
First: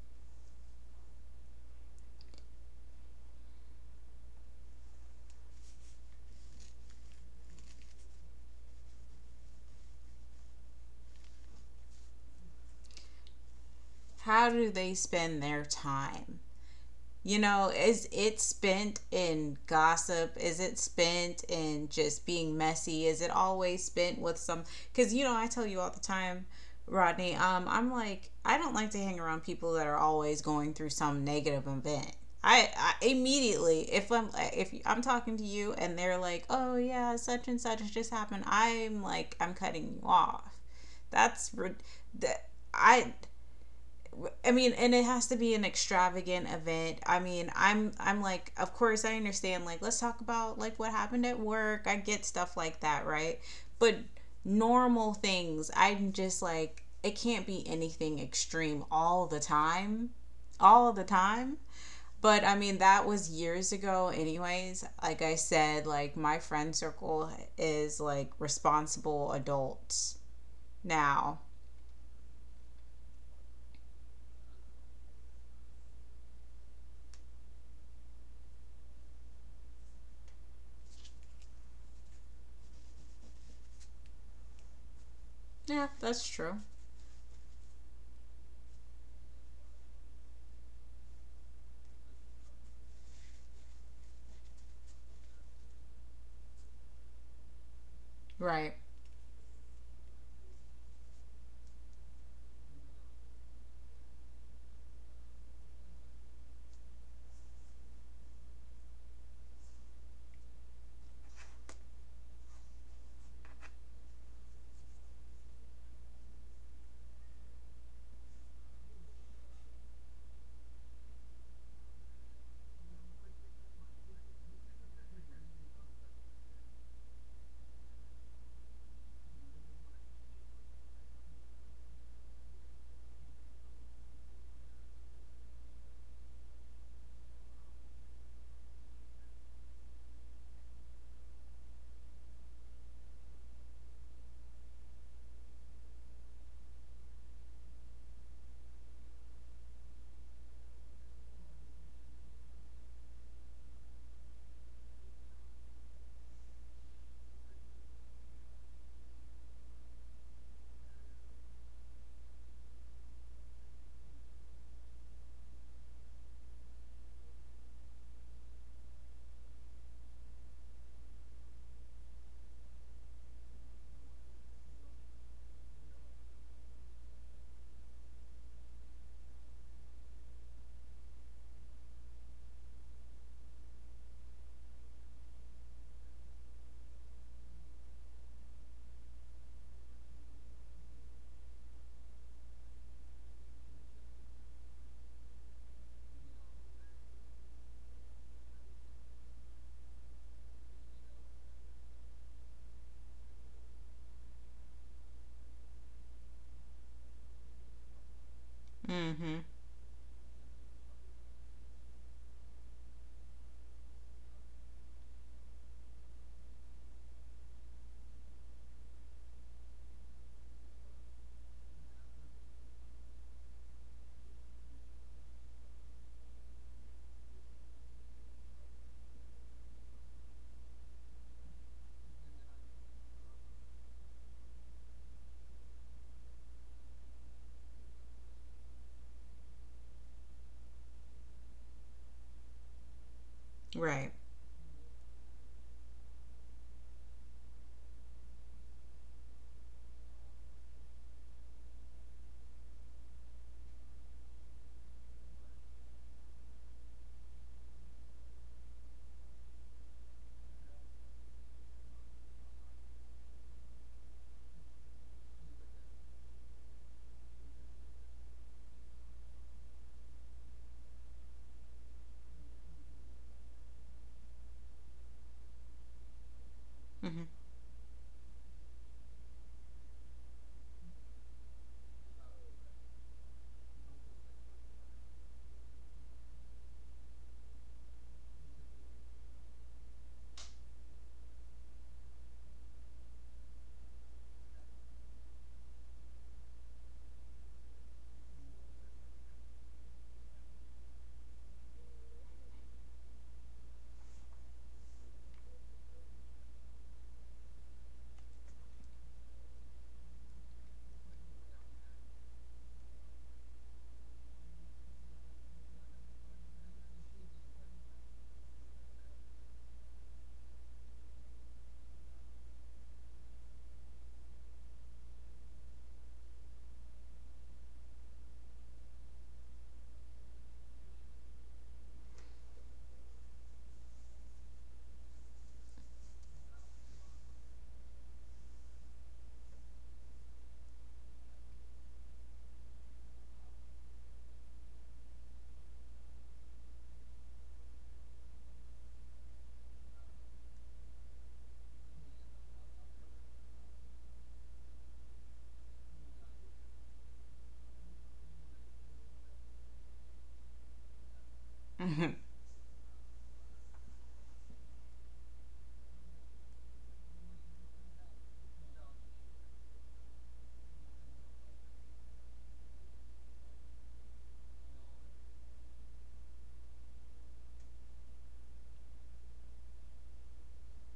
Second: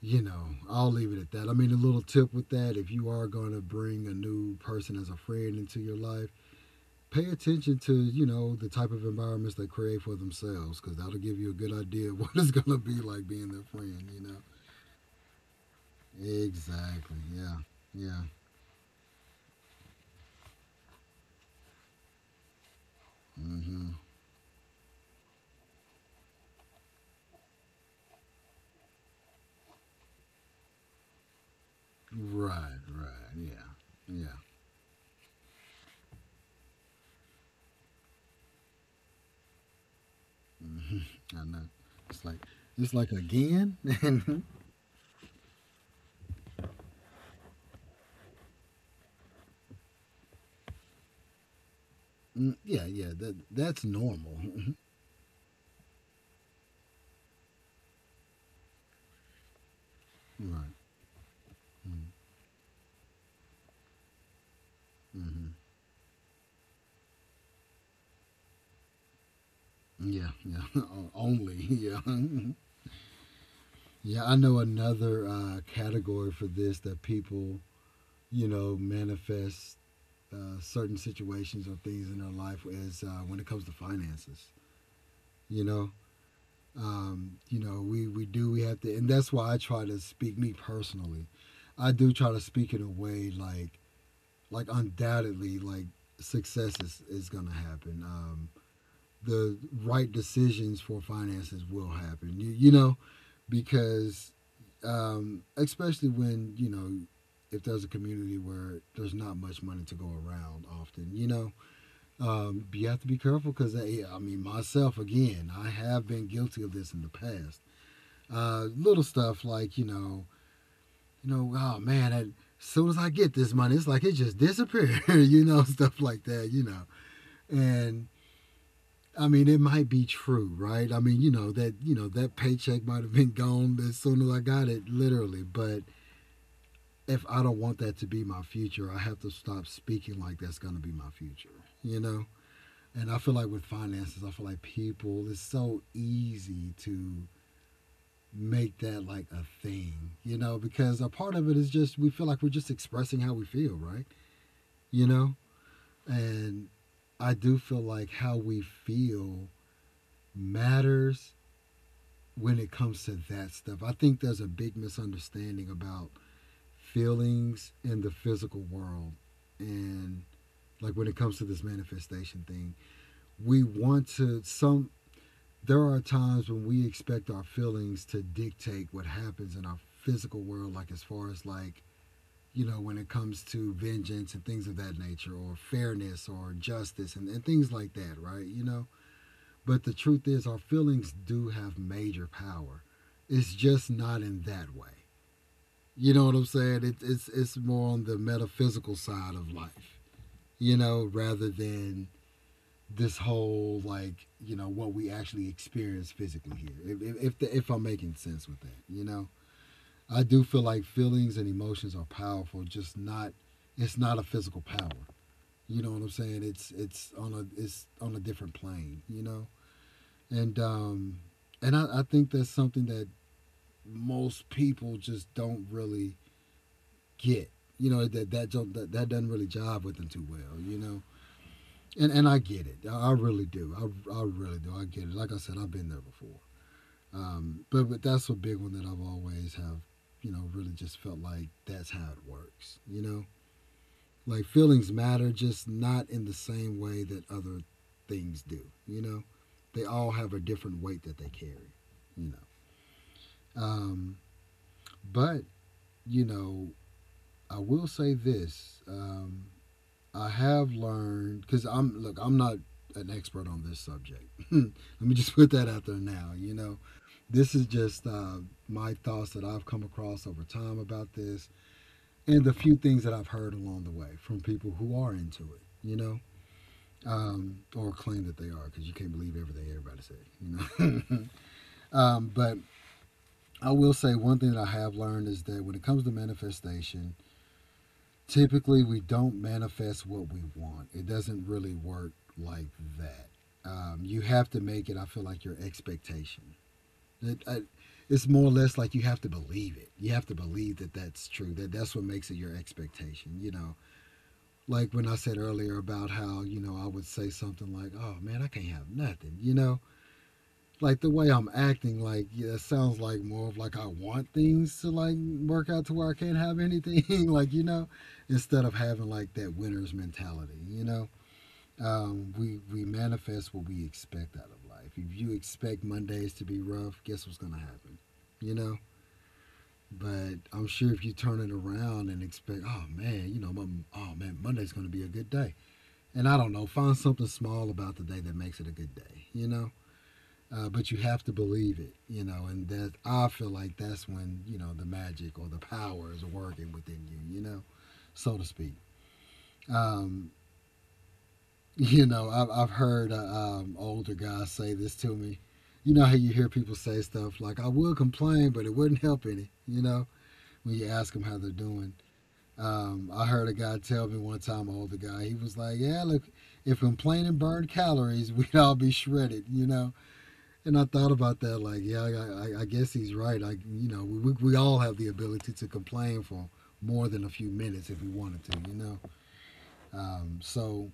S1: you know, I'll leave it at that. I mean, a little tip with that: if you are going to bring a new person as a friend into your life, pay attention to the type of environments they create for themselves, because that'll give you a good idea of what it's going to be like being their friend.
S2: How do they spend their time?
S1: Exactly.
S2: You
S1: Yeah.
S2: know, is
S1: Yeah.
S2: it spent in gossip, is it spent in just being messy, is it always
S1: Hmm.
S2: spent with some, because you know I tell you all the time, Rodney, I'm like, I don't like to hang around people that are always going through some negative event. I,
S1: Right.
S2: I
S1: Right. Yeah.
S2: immediately, if I'm
S1: Yeah.
S2: if I'm talking to you and they're like, oh yeah, such and such just happened, I'm like, I'm cutting you off.
S1: Hmm. I
S2: That's
S1: know. It's
S2: that.
S1: like it's like
S2: I
S1: again. Mhm.
S2: I mean, and it has to be an extravagant event. I mean, I'm like, of course I understand, like, let's talk about like what happened at work. I get stuff
S1: Mm,
S2: like
S1: yeah.
S2: that,
S1: Yeah. That
S2: right?
S1: that's
S2: But
S1: normal. Mhm.
S2: normal things, I'm just like, it can't be anything extreme all the time.
S1: Right.
S2: All the time. But I mean, that was years ago anyways. Like I
S1: Mm-hmm.
S2: said, like my friend circle is like responsible adults
S1: Yeah. Yeah. O-
S2: now.
S1: Only. Yeah. Mhm. Yeah. I know another category for this that people manifest certain situations or things in their life is when it comes to finances. You
S2: Yeah,
S1: know,
S2: that's true.
S1: we do. We have to, and that's why I try to speak, me personally. I do try to speak in a way, like undoubtedly, like success is going to happen.
S2: Right.
S1: The right decisions for finances will happen, because, especially when, if there's a community where there's not much money to go around often, you have to be careful, because, I mean, myself again, I have been guilty of this in the past. Little stuff, like, oh man, as soon as I get this money, it's like it just disappeared, stuff like that. And I mean, it might be true, right? I mean, you know that paycheck might have been gone as soon as I got it, literally. But if I don't want that to be my future, I have to stop speaking like that's going to be my future, you know. And I feel like with finances, I feel like people, it's so easy to make that like a thing, you know, because a part of it is just we feel like we're just expressing how we feel, right? You know, and I do feel like how we feel matters when it comes to that stuff. I think there's a big misunderstanding about feelings in the physical world and like when it comes to this manifestation thing. We want to some there are times when we expect our feelings to dictate what happens in our physical world, like as far as like, you know, when it comes to vengeance and things of that nature, or fairness or justice and things like that, right? You know, but the truth is, our feelings do have major power. It's just not in that way. You know what I'm saying? It's more on the metaphysical side of life, you know, rather than this whole like, you know, what we actually experience physically here. If I'm making sense with that,
S2: Mm.
S1: you know.
S2: Mhm.
S1: I do feel like feelings and emotions are powerful, just not a physical power. You know what I'm saying? It's on a different plane. You know, and um, and I think that's something that most people just don't really get. You know, that that don't- that, that doesn't really jive with them too well. You know, and I get it. I really do. I really do. I get it. Like I said, I've been there before. But that's a big one that I've always have. You know, really just felt like that's how it works. You know,
S2: Right.
S1: like feelings matter, just not in the same way that other things do. You know, they all have a different weight that they carry. You know, um, but you know, I will say this. I have learned because I'm look, I'm not an expert on this subject. Let me just put that out there now. You know, this is just my thoughts that I've come across over time about this and the few things that I've heard along the way from people who are into it, you know.
S2: Hmm.
S1: Or claim that they are, because you can't believe everything everybody says, you know. But I will say one thing that I have learned is that when it comes to manifestation, typically we don't manifest what we want. It doesn't really work like that. You have to make it. I feel like your expectation. It, I, it's more or less like you have to believe it. You have to believe that that's true. That that's what makes it your expectation. You know, like when I said earlier about how, you know, I would say something like, "Oh man, I can't have nothing," you know, like the way I'm acting, like, yeah, it sounds like more of like I want things to like work out to where I can't have anything, like you know, instead of having like that winner's mentality, you know. We manifest what we expect out of life. If you expect Mondays to be rough, guess what's gonna happen, you know. But I'm sure if you turn it around and expect, oh man, you know, oh man, Monday's gonna be a good day, and I don't know, find something small about the day that makes it a good day, you know. But you have to believe it, you know, and that, I feel like that's when you know the magic or the power is working within you, you know, so to speak. Um, you know, I've heard older guys say this to me. You know how you hear people say stuff like, "I will complain, but it wouldn't help any," you know, when you ask them how they're doing.
S2: Hmm.
S1: I heard a guy tell me one time, an older guy. He was like, "Yeah, look, if complaining burned calories, we'd all be shredded," you know. And I thought about that, like, yeah, I guess he's right. I, you know, we all have the ability to complain for more than a few minutes if we wanted to, you know. Um, so,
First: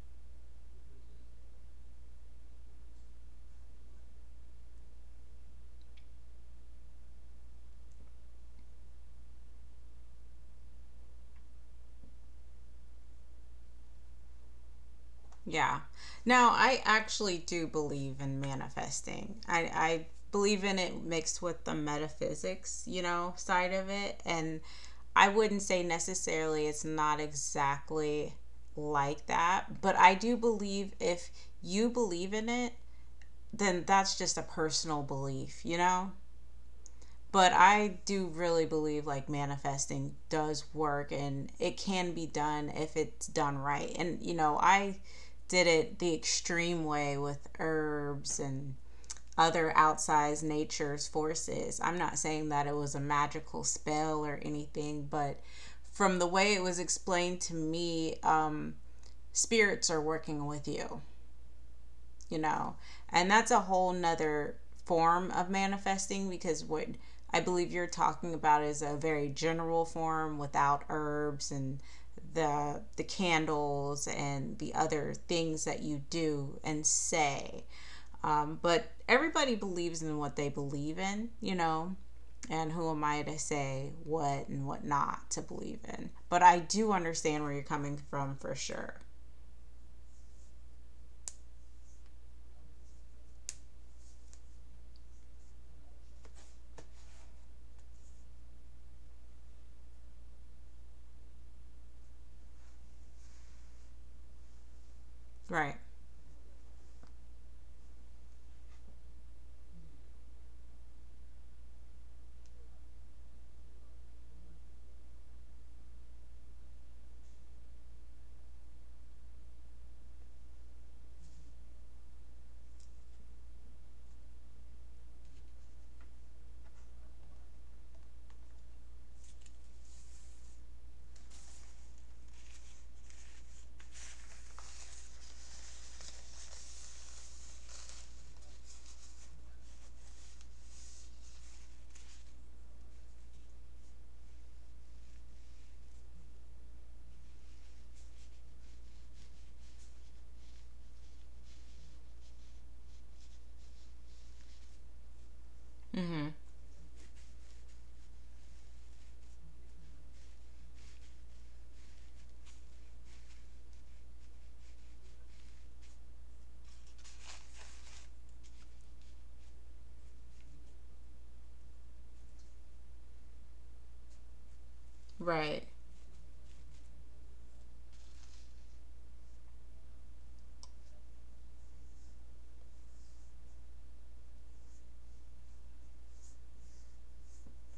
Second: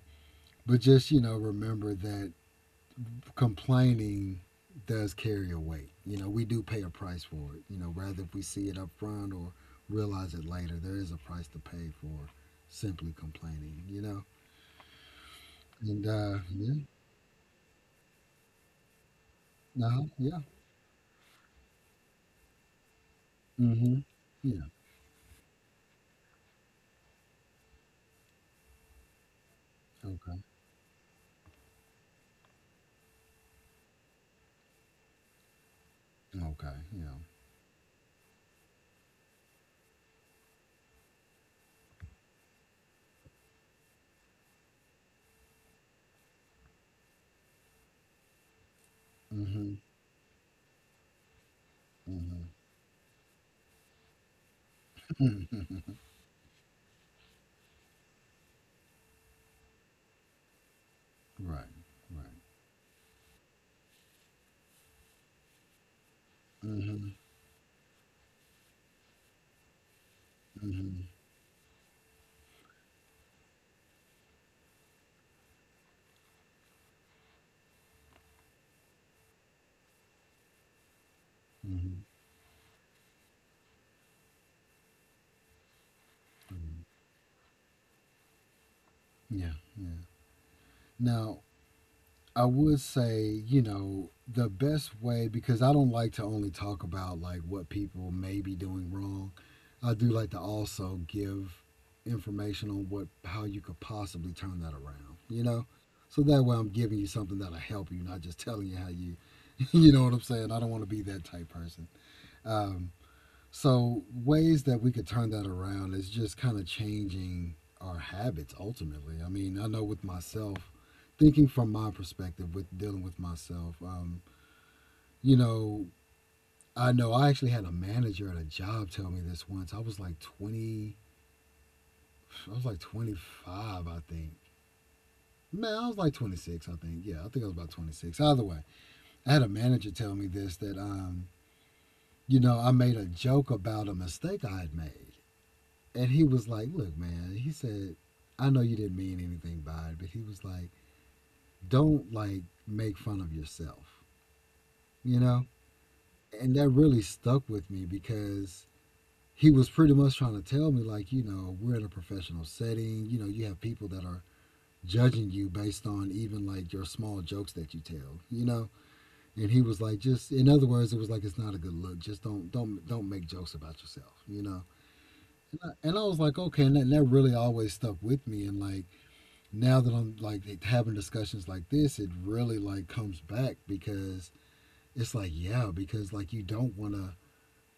S1: but just, you know, remember that complaining does carry a weight. You know, we do pay a price for it. You know, rather if we see it up front or realize it later, there is a price to pay for simply complaining. You know,
S2: Yeah.
S1: and
S2: Now,
S1: yeah.
S2: I actually do believe in manifesting. I,
S1: No,
S2: I
S1: yeah.
S2: believe in it mixed with the metaphysics, you know, side of
S1: Mm-hmm.
S2: it. And
S1: Yeah.
S2: I wouldn't say necessarily it's not exactly like that, but I
S1: Okay.
S2: do believe if you believe in it, then that's just a personal belief, you know?
S1: Okay, yeah.
S2: But I do really believe like manifesting does work, and it can be done if it's done right. And you know, I did it the extreme way with herbs and
S1: Mm-hmm.
S2: other outsized nature's forces. I'm not
S1: Mm-hmm.
S2: saying that it was a magical spell or anything, but from the way it was explained to me, spirits are working with you
S1: Right, right.
S2: you know And that's a whole nother form of manifesting, because what
S1: Mhm,
S2: I believe you're talking about is a very general form without
S1: mhm,
S2: herbs and the candles and the other things that you do and say. But everybody believes in what they believe in.
S1: mhm,
S2: And who am I to say what and what not to believe in? But I
S1: mhm.
S2: do understand where you're coming from, for sure.
S1: Yeah, yeah. Now, I would say, you know, the best way, because I don't like to only talk about like what people may be doing wrong. I do like to also give information on what, how you could possibly turn that around, you know?
S2: Right.
S1: So that way I'm giving you something that'll help you, not just telling you how you you know what I'm saying? I don't want to be that type person. Um, So ways that we could turn that around is just kind of changing our habits ultimately. I mean, I know with myself, thinking from my perspective with dealing with myself, you know I actually had a manager at a job tell me this once. I was like 25, I think. Man, I was like 26, I think. Yeah, I think I was about 26. Either way, I had a manager tell me this that you know, I made a joke about a mistake I had made. And he was like, "Look, man," he said, "I know you didn't mean anything by it," but he was like, "don't like make fun of yourself, you know."
S2: Mm-hmm.
S1: And that really stuck with me because he was pretty much trying to tell me, like, you know, we're in a professional setting, you know, you have people that are judging you based on even like your small jokes that you tell, you know. And he was like, just in other words, it was like, it's not a good look. Just don't make jokes about yourself, you know. And
S2: Right.
S1: I, and I was like, okay, and that really always stuck with me. And like now that I'm like having discussions like this, it really like comes back because it's like, yeah, because like you don't want to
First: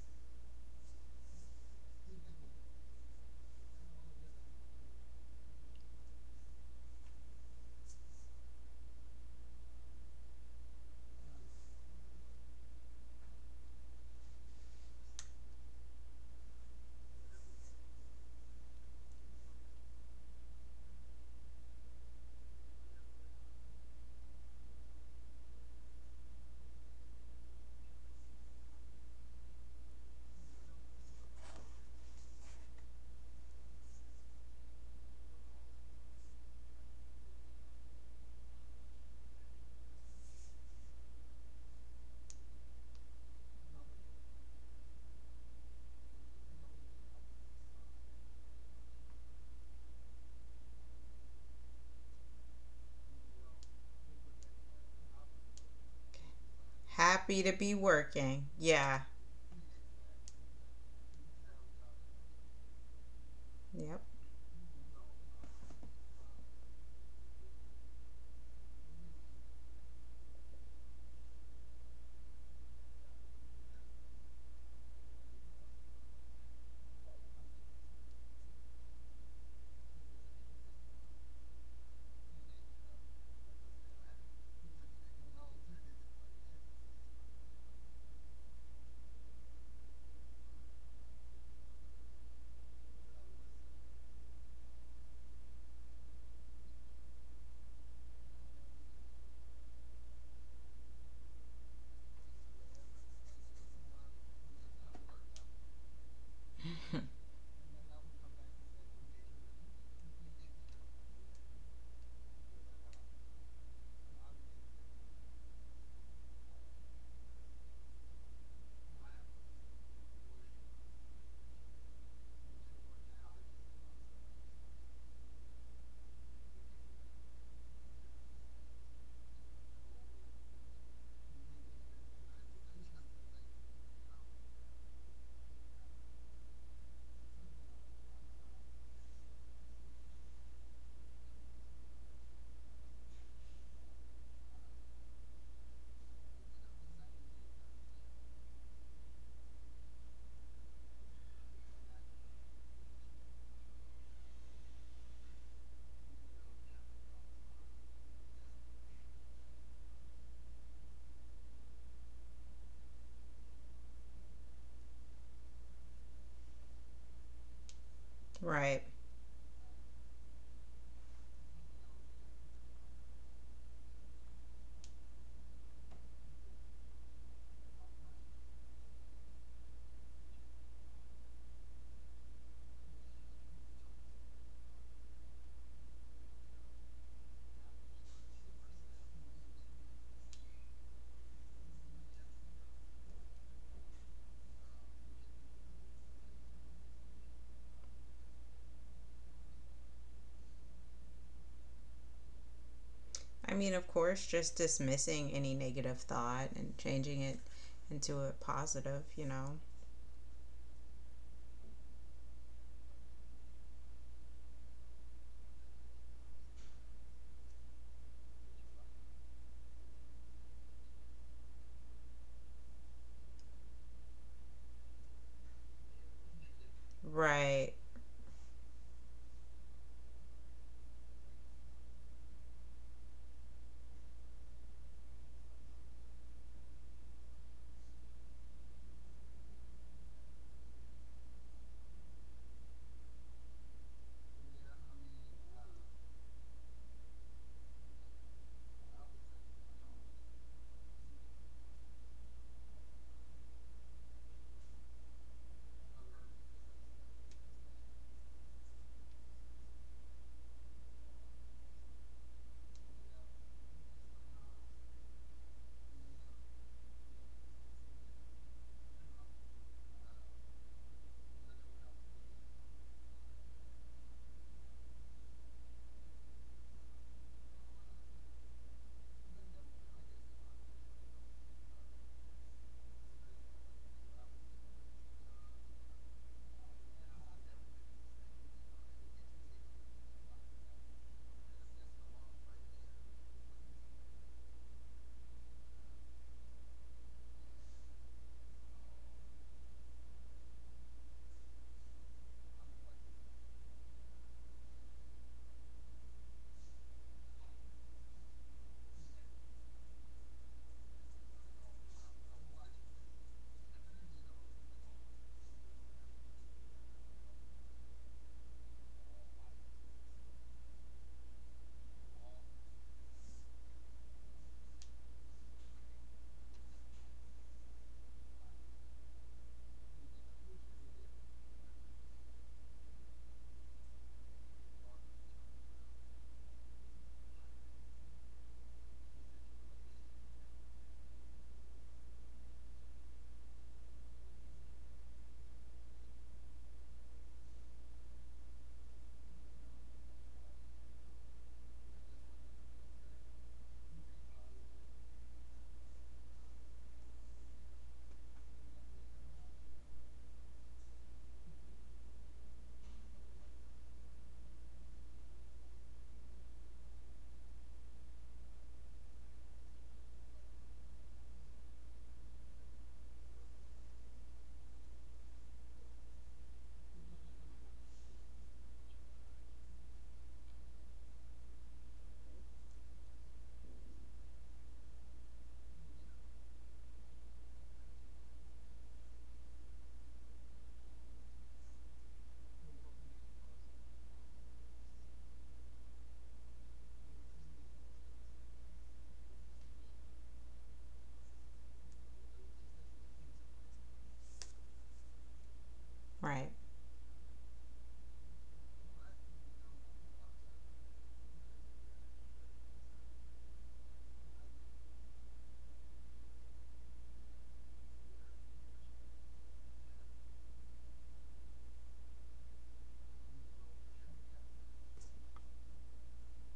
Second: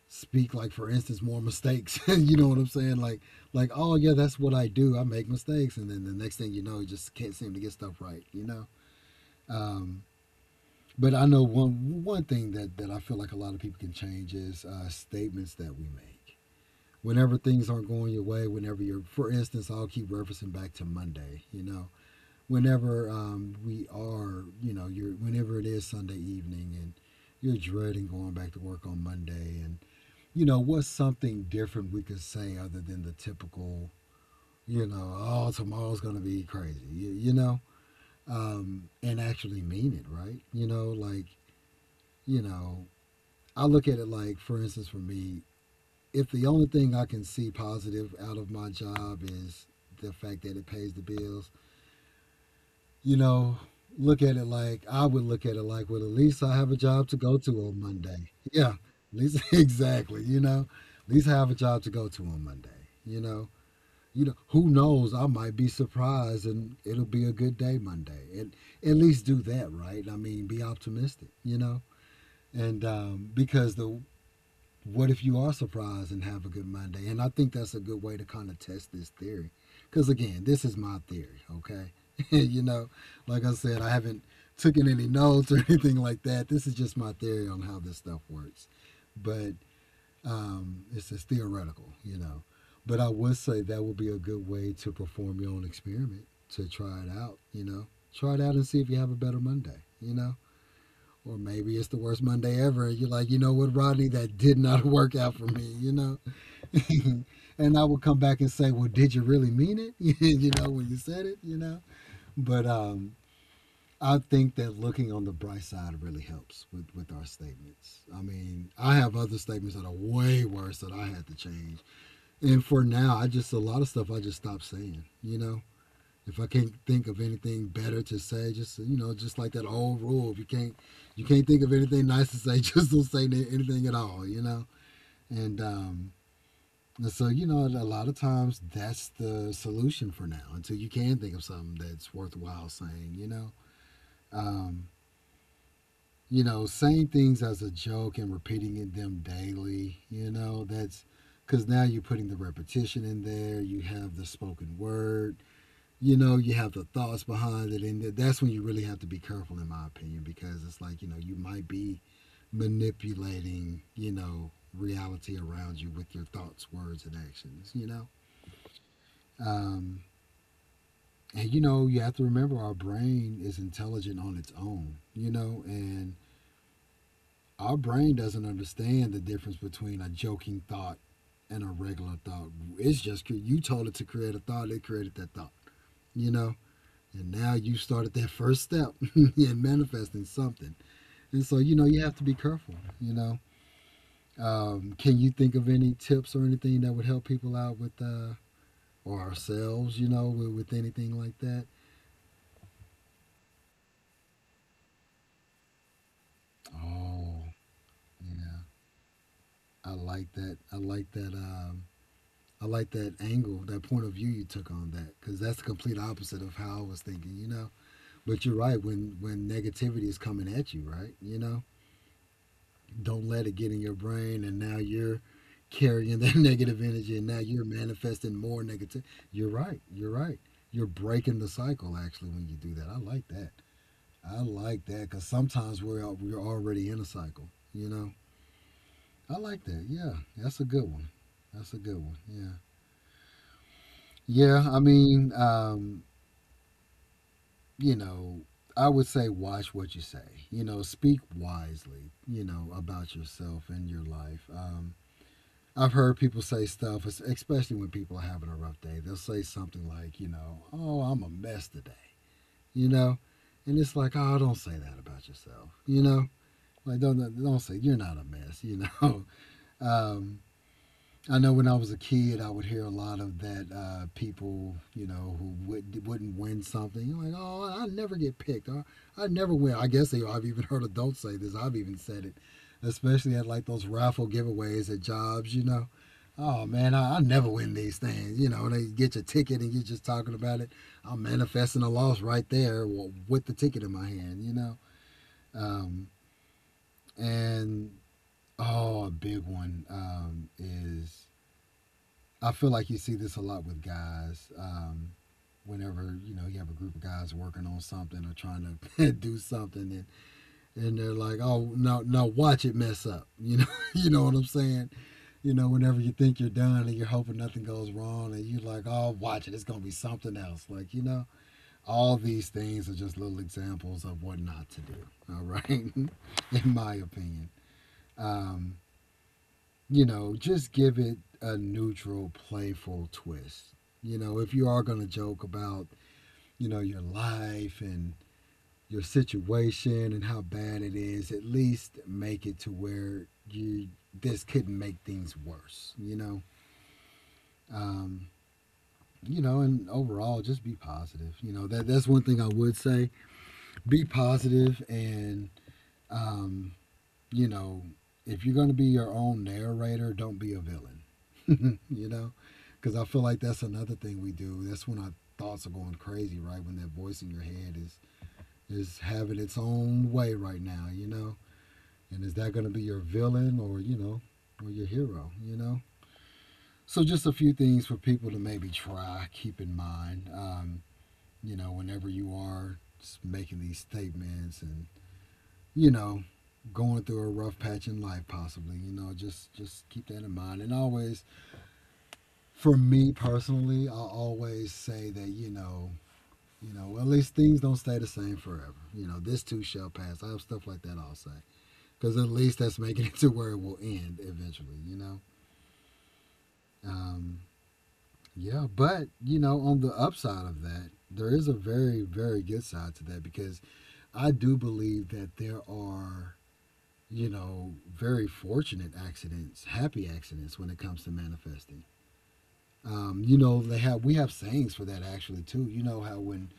S1: speak like, for instance, more mistakes. You know what I'm saying? Like, oh yeah, that's what I do, I make mistakes, and then the next thing you know, you just can't seem to get stuff right, you know. Um, but I know one thing that that I feel like a lot of people can change is statements that we make whenever things aren't going your way, whenever you're, for instance, I'll keep referencing back to Monday, you know, whenever we are, you know, you're whenever it is Sunday evening and you're dreading going back to work on Monday, and you know, what's something different we could say other than the typical, you know, "Oh, tomorrow's gonna be crazy," you know, and actually mean it, right? You know, like, you know, I look at it like, for instance, for me, if the only thing I can see positive out of my job is the fact that it pays the bills, you know, look at it like, I would look at it like, well, at least I have a job to go
S2: Happy to
S1: to
S2: be
S1: on Monday.
S2: working.
S1: Yeah,
S2: Yeah.
S1: at least exactly. You know, at least I have a job to go to on Monday. You know,
S2: Yep.
S1: you know, who knows? I might be surprised, and it'll be a good day Monday. And at least do that, right? I mean, be optimistic. You know, and because the, what if you are surprised and have a good Monday? And I think that's a good way to kind of test this theory. Because again, this is my theory, okay? You know, like I said, I haven't taken any notes or anything like that. This is just my theory on how this stuff works. But it's theoretical, you know. But I would say that would be a good way to perform your own experiment, to try it out, you know. Try it out and see if you have a better Monday, you know. Or maybe it's the worst Monday ever. And you're like, you know what, Rodney, that did not work out for me, you know? And I would come back and say, well, did you really mean it? You know, when you said it, you know? But I think that looking on the bright side really helps with our statements. I mean, I have other statements that are way worse that I had to change. And for now, I just, a lot of stuff I just stopped saying, you know? If I can't think of anything better to say, just you know, just like that old rule, if you can't you can't think of anything nice to say, just don't say anything at all, you know. And um, and so you know, a lot of times that's the solution for now until you can think of something that's worthwhile saying, you know. Um, you know, saying things as a joke and repeating them daily, you know, that's because now you're putting the repetition in there. You have the spoken word. You know you have the thoughts behind it, and that's when you really have to be careful, in my opinion, because it's like you know you might be manipulating you know reality around you with your thoughts, words, and actions, you know.
S2: Right.
S1: um, and you know you have to remember our brain is intelligent on its own, you know, and our brain doesn't understand the difference between a joking thought and a regular thought. It's just you told it to create a thought, it created that thought, you know. And now you started that first step in manifesting something. And so, you know, you have to be careful, you know. Can you think of any tips or anything that would help people out with, or ourselves, you know, with anything like that?
S2: I mean, of course, just dismissing any negative thought and changing it
S1: Oh,
S2: into a
S1: yeah.
S2: positive, you know.
S1: I like that. I like that. I like that angle, that point of view you took on that, because that's the complete opposite of how I was thinking, you know. But you're right when negativity is coming at you, right? You know, don't let it get in your brain and now you're carrying that negative energy and now you're
S2: Right.
S1: manifesting more negative. You're right, you're right, you're breaking the cycle actually when you do that. I like that. I like that because sometimes we're out, we're already in a cycle, you know. I like that. Yeah, that's a good one. That's a good one. Yeah. Yeah, I mean you know I would say watch what you say, you know, speak wisely, you know, about yourself and your life. I've heard people say stuff, especially when people are having a rough day. They'll say something like, you know, oh, I'm a mess today, you know, and it's like, oh, don't say that about yourself, you know, like don't say you're not a mess, you know. Um, I know when I was a kid, I would hear a lot of that people, you know, who would, wouldn't win something. You're like, oh, I never get picked. Or, I never win. I guess they, I've even heard adults say this. I've even said it, especially at like those raffle giveaways at jobs, you know. Oh, man, I never win these things. You know, they get your ticket and you're just talking about it. I'm manifesting a loss right there with the ticket in my hand, you know. Um, and, oh, a big one is I feel like you see this a lot with guys. Whenever you know you have a group of guys working on something or trying to do something, and they're like, "Oh no, no, watch it mess up." You know, you know what I'm saying? You know, whenever you think you're done and you're hoping nothing goes wrong, and you're like, "Oh, watch it, it's gonna be something else." Like you know, all these things are just little examples of what not to do. All right, in my opinion. Um, you know, just give it a neutral, playful twist. You know, if you are going to joke about, you know, your life and your situation and how bad it is, at least make it to where you this couldn't make things worse. Um, you know, and overall, just be positive. You know, that that's one thing I would say: be positive and um, you know, if you're going to be your own narrator, don't be a villain. you know, because I feel like that's another thing we do. That's when our thoughts are going crazy, right? When that voice in your head is having its own way right now, you know. And is that going to be your villain or you know, or your hero? You know. So just a few things for people to maybe try keep in mind. You know, whenever you are making these statements and you know, going through a rough patch in life possibly, you know, just keep that in mind and always for me personally I always say that you know, you know, well, at least things don't stay the same forever, you know, this too shall pass. I have stuff like that I'll say because at least that's making it to where it will end eventually, you know.
S2: Right.
S1: um yeah, but you know on the upside of that there is a very, very good side to that because I do believe that there are, you know, very fortunate accidents, happy accidents when it comes to manifesting. You know, they have we have sayings for that actually too. You know how when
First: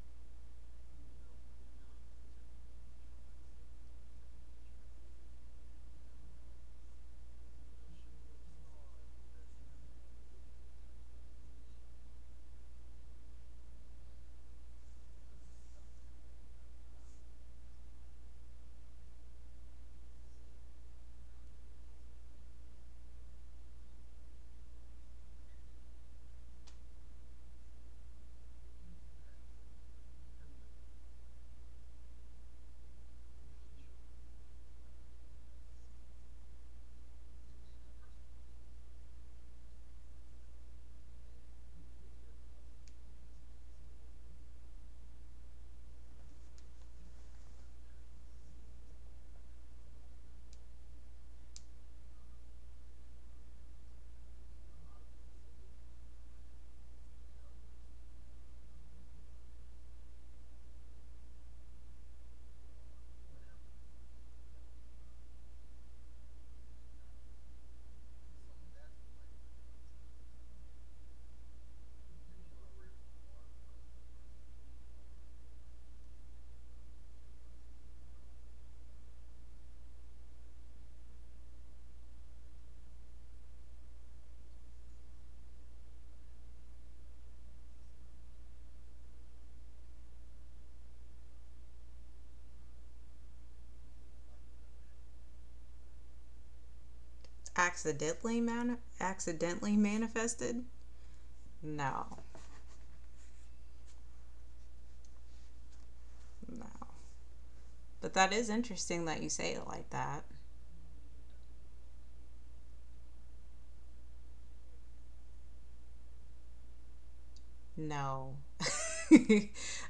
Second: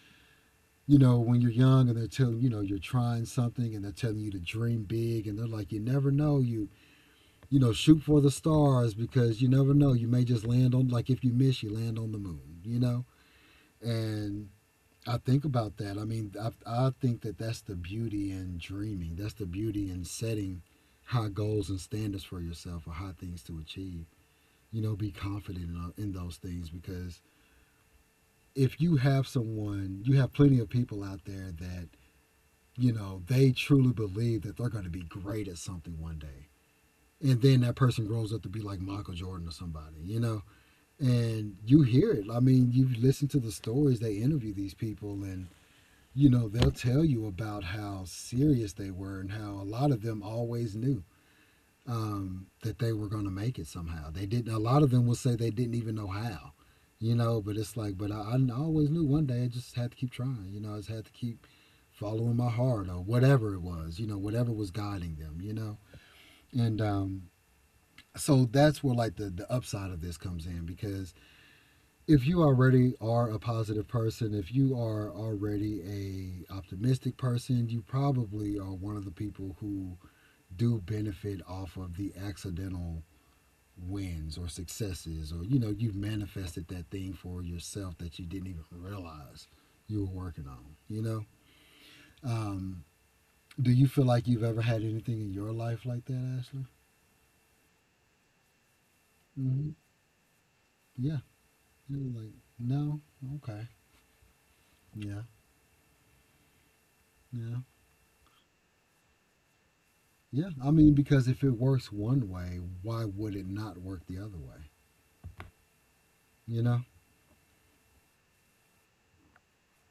S1: you know when you're young and they're telling you know you're trying something and they're telling you to dream big and they're like you never know you you know shoot for the stars because you never know you may just land on, like, if you miss you land on the moon, you know. And I think about that. I mean, I think that that's the beauty in dreaming. That's the beauty in setting high goals and standards for yourself or high things to achieve. You know, be confident in those things because if you have someone, you have plenty of people out there that, you know, they truly believe that they're going to be great at something one day. And then that person grows up to be like Michael Jordan or somebody, you know? And you hear it. I mean, you listen to the stories they interview these people and you know, they'll tell you about how serious they were and how a lot of them always knew that they were going to make it somehow. They didn't. A lot of them will say they didn't even know how, you know. But it's like, but I always knew one day. I just had to keep trying. You know, I just had to keep following my heart or whatever it was. You know, whatever was guiding them. You know, and so that's where like the upside of this comes in because if you already are a positive person, if you are already a optimistic person, you probably are one of the people who do benefit off of the accidental wins or successes or you know you've manifested that thing for yourself that you didn't even realize you were working on, you know. um, do you feel like you've ever had anything in your life like that, Ashley?
S2: Accidentally man
S1: Hmm.
S2: accidentally manifested?
S1: Yeah. You're
S2: No.
S1: like no. Okay. Yeah.
S2: No.
S1: Yeah.
S2: But that is interesting that you say it like that.
S1: Yeah, I mean, because if it works one way, why would it not work the other way? You know?
S2: No.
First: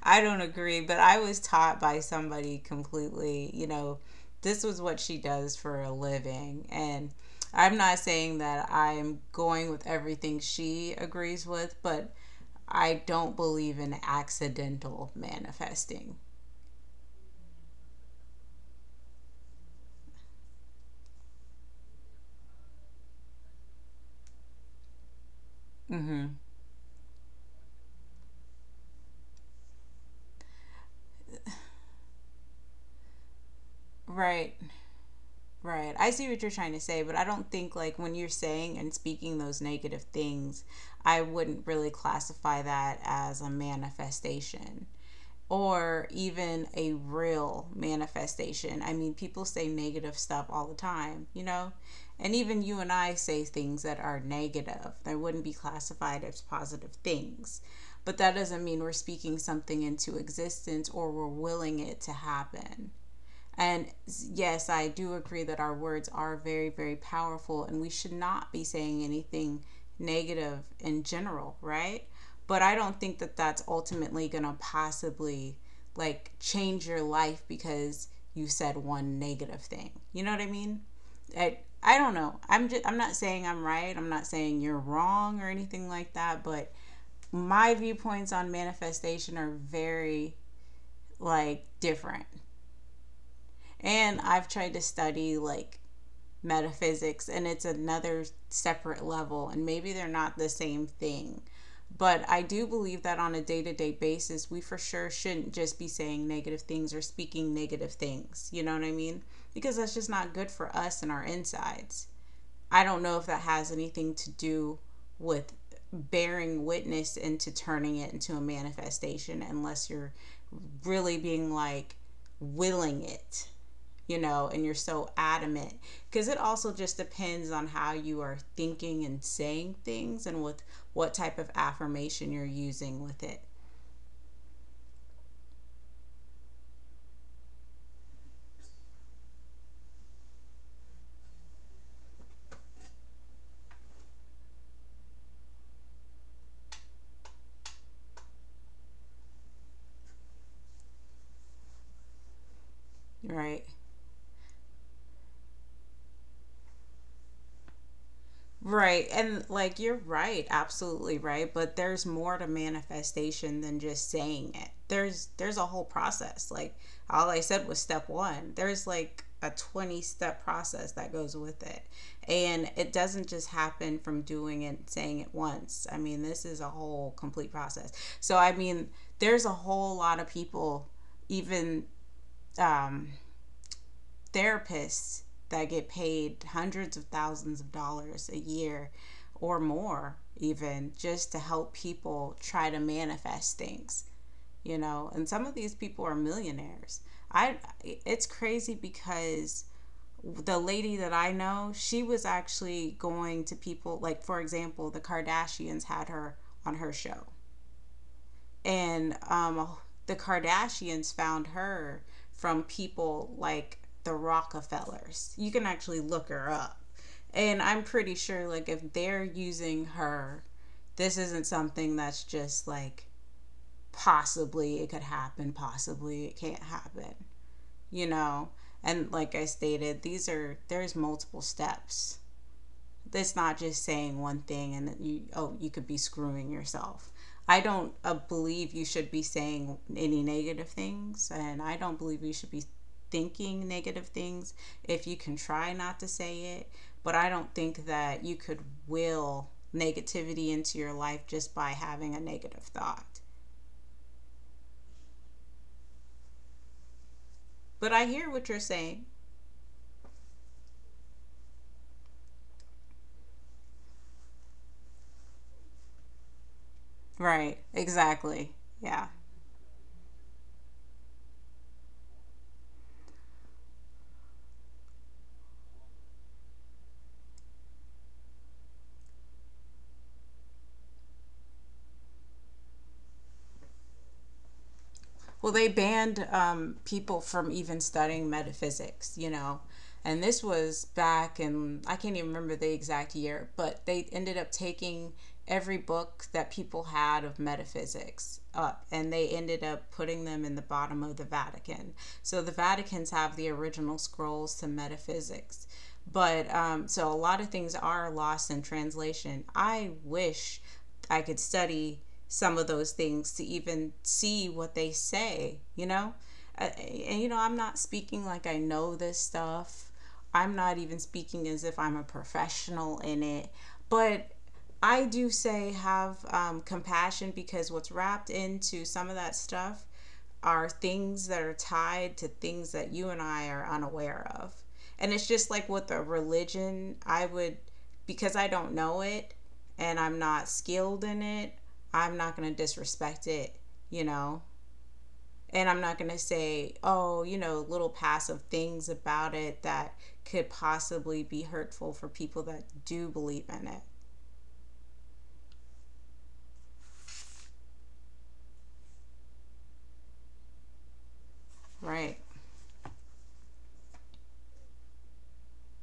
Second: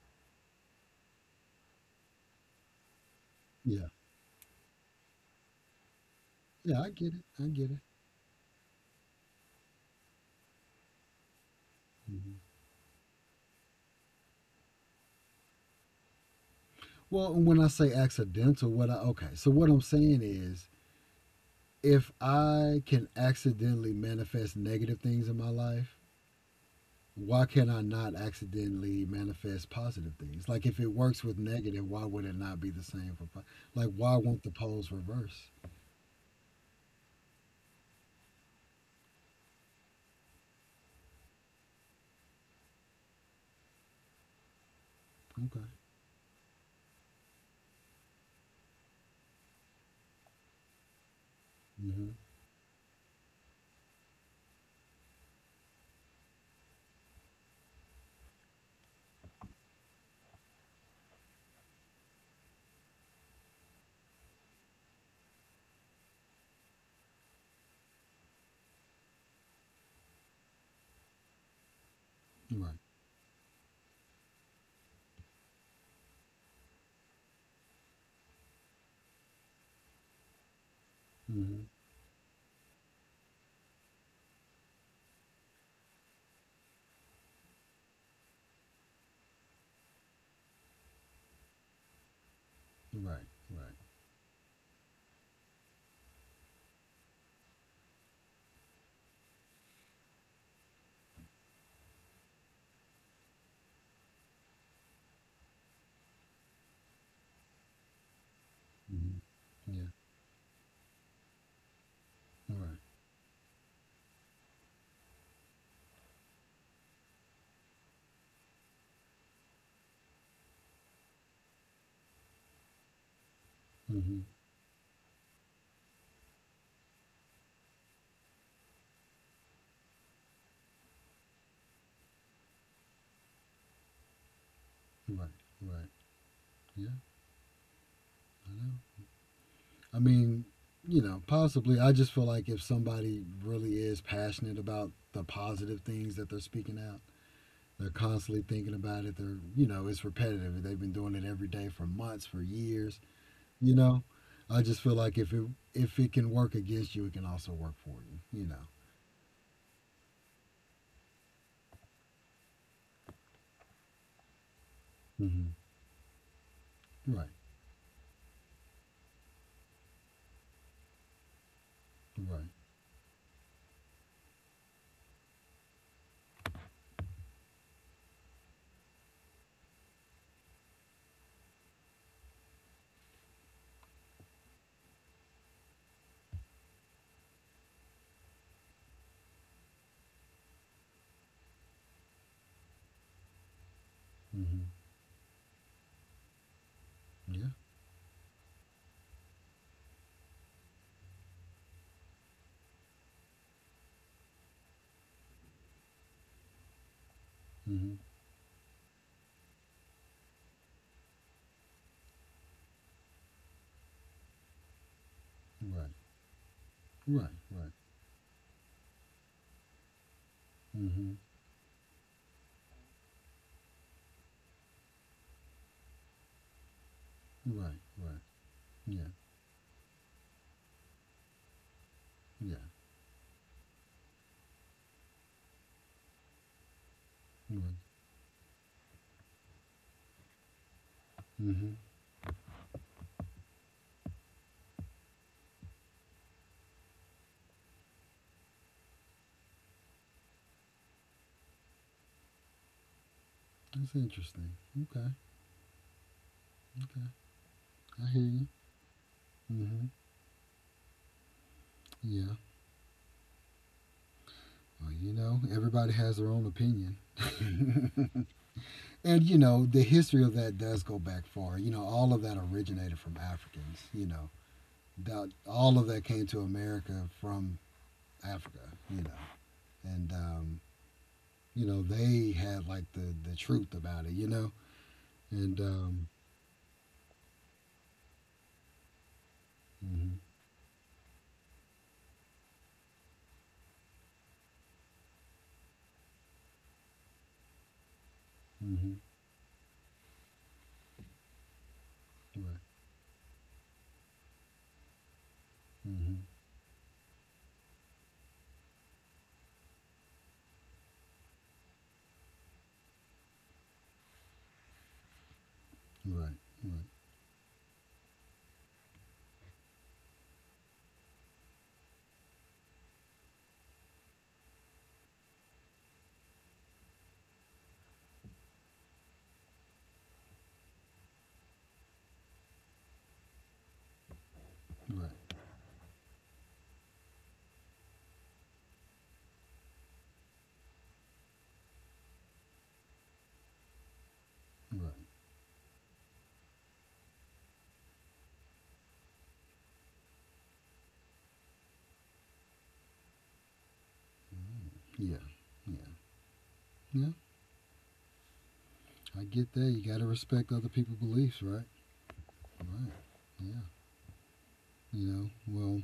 S2: I don't agree, but I was taught by somebody completely, you
S1: Yeah.
S2: know, this was what she does for a living.
S1: Yeah, I
S2: And
S1: get it. I get
S2: I'm
S1: it.
S2: not saying that I'm going with everything she agrees with, but
S1: Hmm.
S2: I don't believe in accidental manifesting.
S1: Well, and when I say accidental, what I, okay, so what I'm saying is if I can accidentally manifest negative things in my life,
S2: Mm-hmm.
S1: why can I not accidentally manifest positive things? Like if it works with negative, why would it not be the same for, like, why won't the
S2: Right,
S1: poles reverse?
S2: right. I see what you're trying to say, but I don't think like when you're saying and speaking those negative things, I wouldn't really classify that as a manifestation,
S1: Okay.
S2: or even a real manifestation. I mean, people say negative stuff all the time, you know?
S1: Hmm.
S2: And even you and I say things that are negative, they wouldn't be classified as positive things. But that doesn't mean we're speaking something into existence or we're willing it to happen. And yes, I do agree that our words are very, very powerful, and we should not be saying anything negative in general, right? But
S1: Right.
S2: I don't think that that's ultimately going to possibly like change your life because you said one negative thing. You know what I mean? I,
S1: Hmm.
S2: I don't know. I'm not saying I'm right. I'm not saying you're wrong or anything like that, but my viewpoints on manifestation are very like different.
S1: Right. Right.
S2: And I've tried to study like metaphysics, and it's another separate level, and maybe they're not the same thing, but I do believe that on a day-to-day basis we for sure shouldn't just be saying negative things or speaking negative things, you know what I
S1: Hmm.
S2: mean, because
S1: Yeah.
S2: that's just not good for us and our insides.
S1: Right.
S2: I don't know if that has anything to do with bearing witness into turning it into a manifestation, unless you're really being like willing it you
S1: Hmm.
S2: know, and you're so adamant. Because it also just depends on how you are thinking and saying things and with what type of affirmation you're using with it,
S1: Right, right. Yeah, I know. I mean, you know, possibly. I just feel like if somebody really is passionate about the positive things that they're speaking out, they're constantly thinking about it. They're, you know, it's repetitive. They've been doing it every day for months, for years.
S2: right?
S1: You know, I just feel like if it can work against you, it can also work for you. You know.
S2: Right. And like you're right, absolutely right, but there's more to manifestation than just saying it. There's
S1: Hmm.
S2: there's a whole process. Like
S1: Right,
S2: all I said was step 1. There's like a 20 step process that goes with it.
S1: right.
S2: And it doesn't just happen from doing it saying it once. I mean, this is a whole complete process. So I mean, there's a whole lot of people, even um therapists, that get paid hundreds of thousands of dollars a year or more, even just to help people try to manifest things
S1: Hmm.
S2: you know and some of these people are millionaires.
S1: Yeah.
S2: I It's crazy because the lady that I know, she was actually going to people. Like, for example, the Kardashians had her on her show.
S1: Hmm.
S2: And the Kardashians found her from people like the Rockefellers. You can
S1: Right,
S2: actually look her up.
S1: right,
S2: And
S1: right.
S2: I'm pretty sure, like, if they're using her,
S1: Hmm.
S2: this isn't something that's just like possibly it could happen, possibly it can't happen,
S1: Right,
S2: you
S1: right.
S2: know?
S1: Yeah,
S2: And like I stated, there's multiple steps.
S1: yeah.
S2: It's not just saying one thing and that you, oh, you could be screwing yourself. I
S1: Right.
S2: don't believe you should be saying any negative things, and
S1: Hmm.
S2: I don't believe you should be thinking negative things if you can try not to say it. But I don't think that you could will negativity into your life just by having a negative thought.
S1: That's interesting. Okay, okay.
S2: But I
S1: I hear
S2: hear
S1: you.
S2: what you're saying.
S1: Hmm. Yeah. Well, you know, everybody has their own opinion.
S2: Right, exactly. Yeah.
S1: And, you know, the history of that does go back far. You know, all of that originated from Africans, you know. That, all of that came to America from Africa, you know. And, um, you know, they had, like, the truth about it, you know.
S2: Well,
S1: And,
S2: they banned people from even studying metaphysics, you know.
S1: hmm.
S2: And this was back in, I can't even remember the exact year, but they ended up taking every book that people had of metaphysics up
S1: Hmm.
S2: and they ended up putting them in the bottom of the Vatican. So the
S1: Right.
S2: Vaticans have the original scrolls to metaphysics.
S1: Hmm.
S2: But so a lot of things are lost in translation. I wish I could study some of those things to even see what they say, you know?
S1: Right,
S2: Uh, and, you know, I'm not speaking like I know this stuff. I'm not even speaking as if I'm a professional in it. But I do say have compassion, because what's wrapped into some of that stuff are things that are tied to things that you and I are unaware of.
S1: right, right,
S2: And it's just like with a religion, I would, because I don't know it and I'm not skilled in it, I'm not going to disrespect it, you know?
S1: right.
S2: And I'm not going to say, oh, you know, little passive things about it that could possibly be hurtful for people that do believe in it.
S1: Yeah, yeah, yeah. I get that. You got to respect other people's beliefs, right?
S2: Right.
S1: Right. Yeah. You know, well,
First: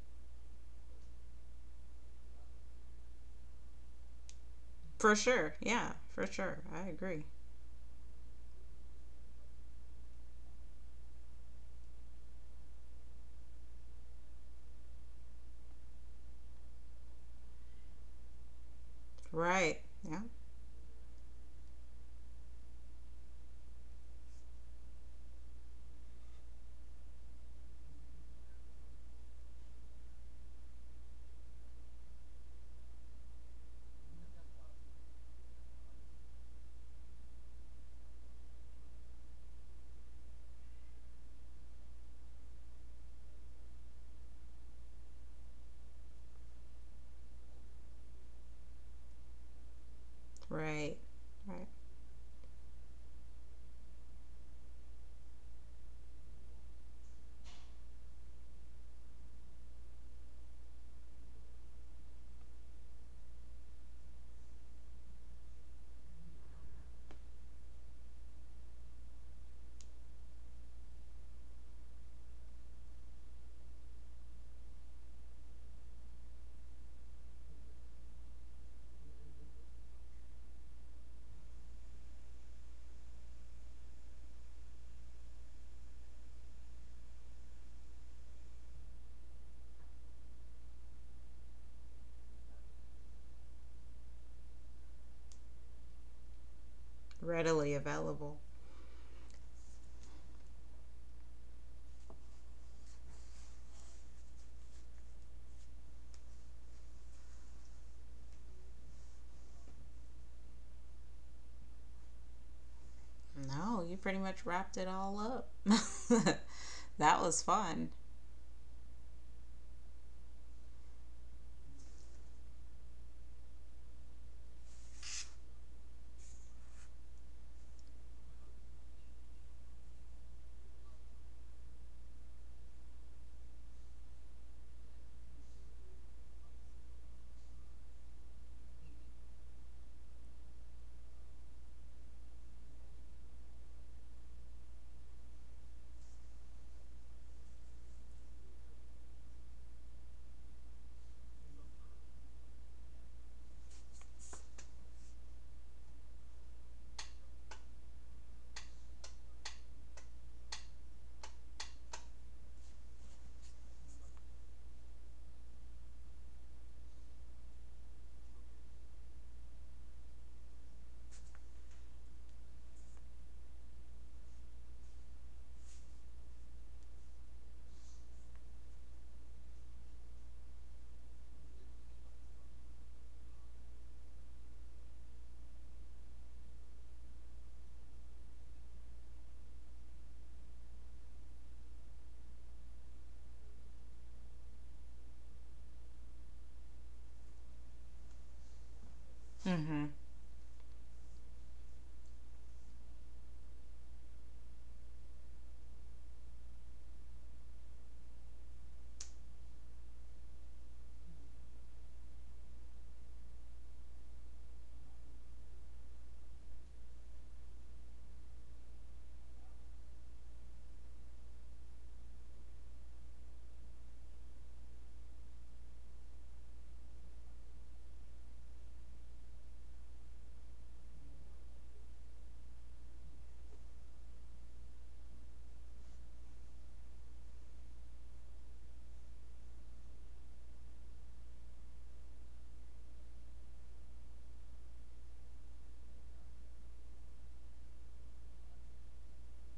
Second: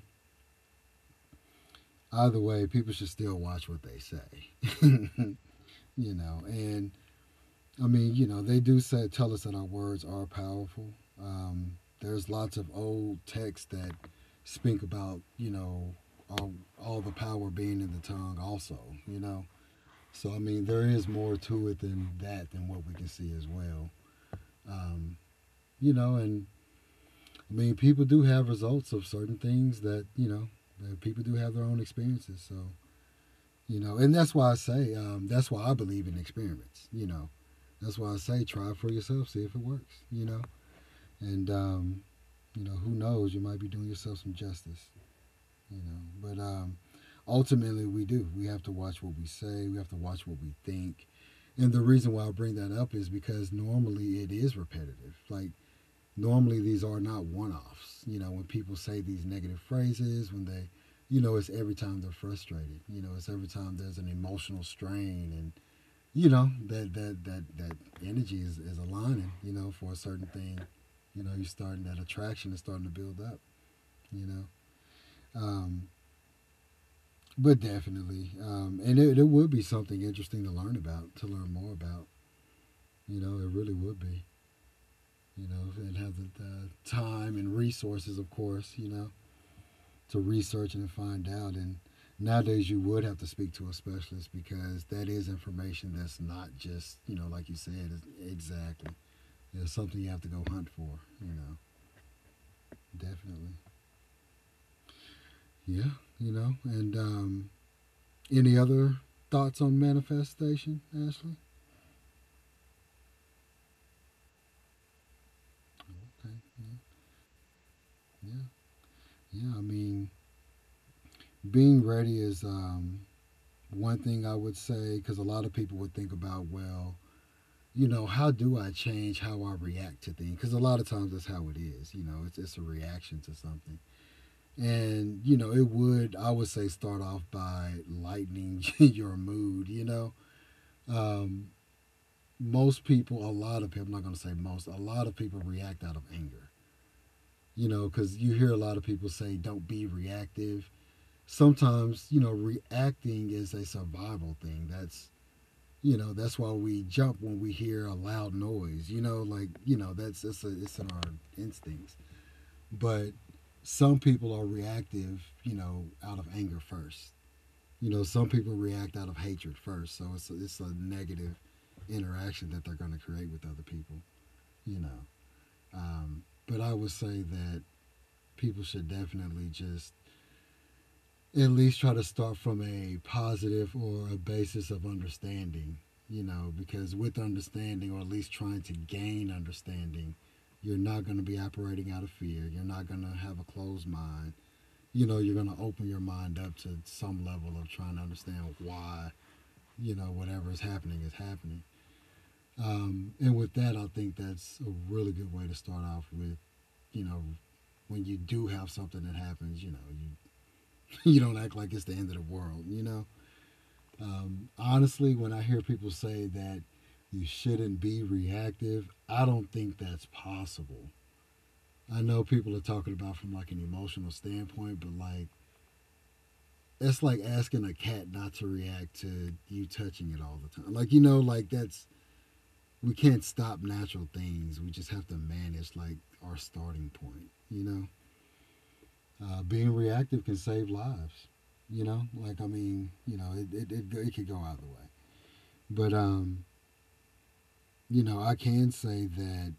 S1: either way, people should still watch what they say.
S2: For sure. Yeah, for sure. I
S1: And
S2: agree.
S1: I mean, they do say, tell us that our words are powerful. There's lots of old texts that speak about, all, all the power being in the tongue, also, you know.
S2: Right. Yeah.
S1: So, I mean, there is more to it than that, than what we can see as well. Um, and I mean, people do have results of certain things that you know. That People do have their own experiences, so and that's why I say that's why I believe in experiments. That's why I say try it for yourself, see if it works. And who knows? You might be doing yourself some justice. You know, but ultimately, we do. We have to watch what we say. We have to watch what we
S2: Right.
S1: think.
S2: Right.
S1: And the reason why I bring that up is because normally it is repetitive. Like, normally these are not one-offs, when people say these negative phrases, when they, it's every time they're frustrated, it's every time there's an emotional strain. And that energy is aligning, for a certain thing. You're starting... that attraction is starting to build up, you know um, but definitely. And it would be something interesting to learn about, to learn more about. It really would be. If it have the time and resources, of course, to research and find out. And nowadays, you would have to speak to a specialist, because that is information that's not just, like you
S2: Readily
S1: said, it's...
S2: available.
S1: Exactly. It's something you have to go hunt for. Definitely. Yeah. And Any other thoughts on manifestation, Ashley?
S2: No, you pretty much wrapped it all up.
S1: Okay. Yeah,
S2: That was fun.
S1: yeah. Yeah, I mean, being ready is, one thing I would say, because a lot of people would think about, well, how do I change how I react to things? Because a lot of times, that's how it is. It's a reaction to something. And it would I would say start off by lightening your mood. Um, most people, a lot of people — I'm not going to say most — a lot of people react out of anger. Because you hear a lot of people say, "Don't be reactive." Sometimes, reacting is a survival thing. That's you know that's why we jump when we hear a loud noise. Like, that's it's in our instincts. But some people are reactive, out of anger first. Some people react out of hatred first. So it's a, negative interaction that they're going to create with other people. you know but I would say that people should definitely just at least try to start from a positive, or a basis of understanding, because with understanding, or at least trying to gain understanding, you're not going to be operating out of fear. You're not going to have a closed mind. You're going to open your mind up to some level of trying to understand why,
S2: Mm-hmm.
S1: whatever is happening is happening. And with that, I think that's a really good way to start off with. you know, when you do have something that happens, you don't act like it's the end of the world, you know? Honestly, when I hear people say that you shouldn't be reactive, I don't think that's possible. I know people are talking about from, like, an emotional standpoint, but, like, that's like asking a cat not to react to you touching it all the time. Like, like, that's we can't stop natural things. We just have to manage, like, our starting point. Being reactive can save lives. Like, I mean, it could go either way. But I can say that,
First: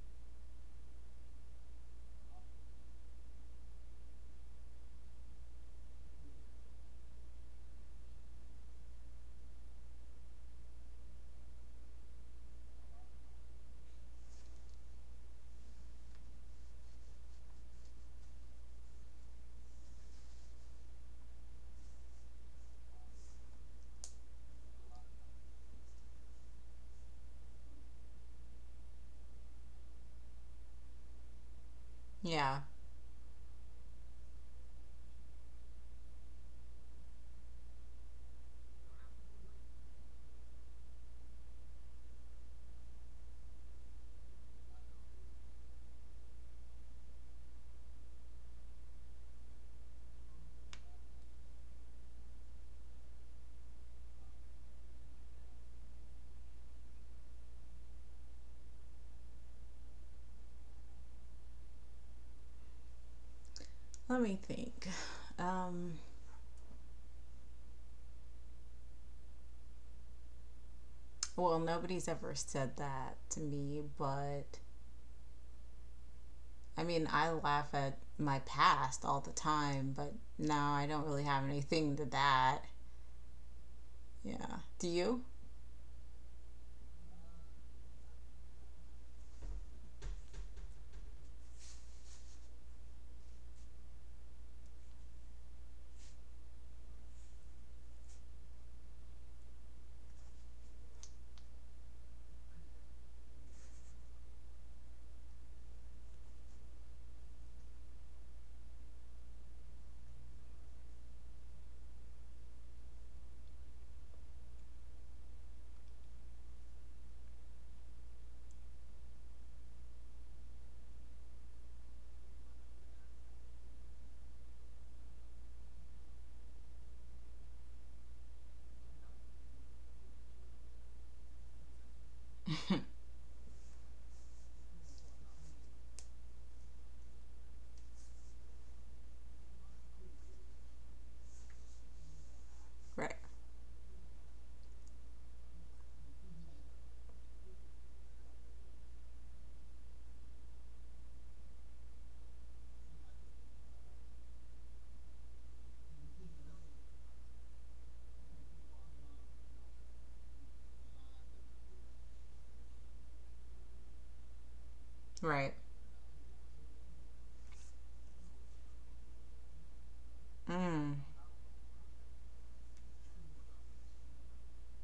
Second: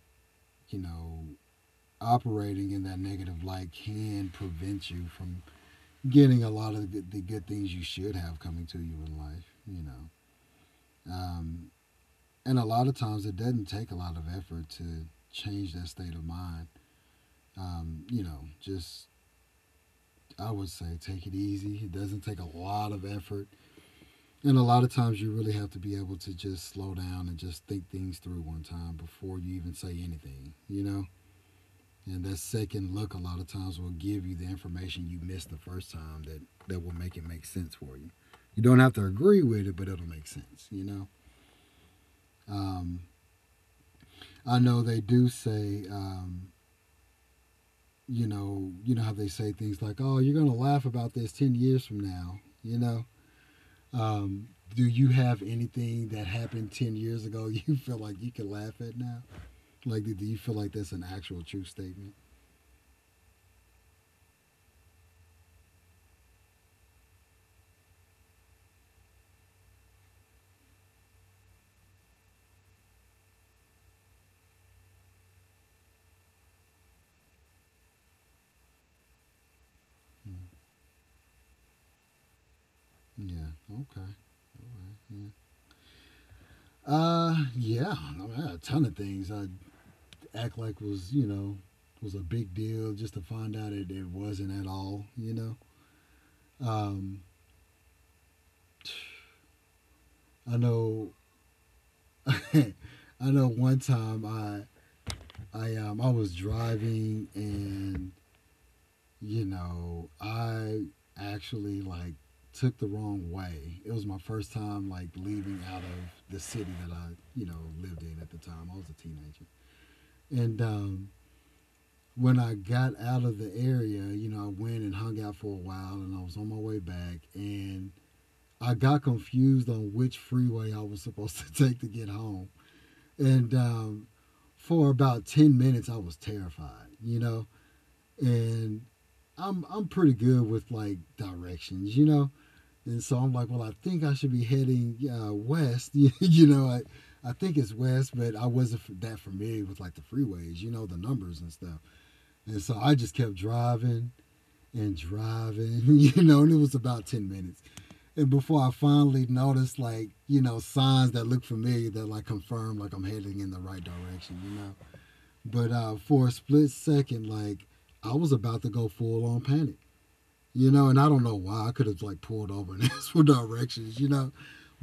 S1: you know, operating in that negative light can prevent you from getting a lot of the good things you should have coming to you in life. Um, and a lot of times it doesn't take a lot of effort to change that state of mind. Just I would say take it easy. It doesn't take a lot of effort. And a lot of times you really have to be able to just slow down and just think things through one time before you even say anything. And that
S2: Yeah.
S1: second look a lot of times will give you the information you missed the first time, that will make it make sense for you. You don't have to agree with it, but it'll make sense. Um, I know they do say, you know how they say things like, "Oh, you're gonna laugh about this 10 years from now," Um, do you have anything that happened 10 years ago you feel like you can laugh at now? Like, do you feel like that's an actual true statement?
S2: Let me think. Um, well, nobody's ever said that to me, but I mean, I laugh at my past all the time, but
S1: Mm.
S2: no, I don't really have anything to that.
S1: Yeah. Okay.
S2: Yeah.
S1: All
S2: Do
S1: right.
S2: you?
S1: Yeah. Yeah, mean, I had a ton of things I act like was, was a big deal, just to find out it, it wasn't at all. Um, I know. I know, one time I was driving, and I actually, like, took the wrong way. It was my first time, like, leaving out of the city that I, lived in at the time. I was a teenager, and when I got out of the area, I went and hung out for a while, and I was on my way back, and I got confused on which freeway I was supposed to take to get home. And for about 10 minutes, I was terrified, and I'm pretty good with, like, directions. And
S2: Right.
S1: so I'm like, well, I think I should be heading, west, I think it's west. But I wasn't that familiar with, like, the freeways, the numbers and stuff. And so I just kept driving and driving, and it was about 10 minutes. And before I finally noticed, like, signs that look familiar that, like, confirm, like, I'm heading in the right direction.
S2: Right.
S1: But for a split second, like, I was about to go full on panic.
S2: Mm.
S1: And I don't know why. I could have, like, pulled over and asked for directions.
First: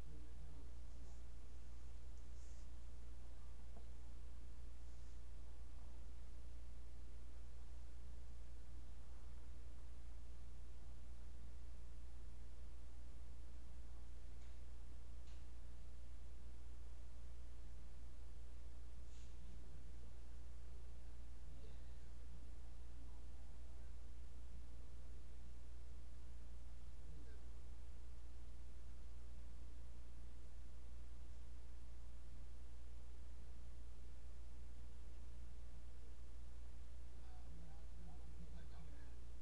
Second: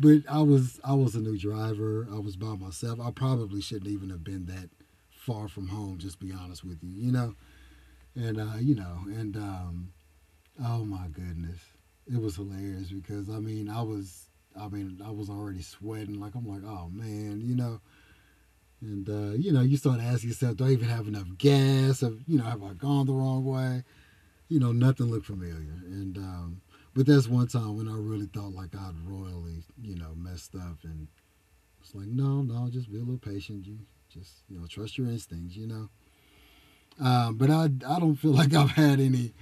S1: But I was a new driver. I was by myself. I probably shouldn't even have been that far from home. Just be honest with you, you know. And Oh my goodness. It was hilarious, because, I mean, I mean, I was already sweating. Like, I'm like, oh man, and you start asking yourself, do I even have enough gas? Have I gone the wrong way? Nothing looked familiar. And but that's one time when I really thought like I'd royally, messed up. And it's like, no, no, just be a little patient. You just, trust your instincts. But I don't feel like I've had any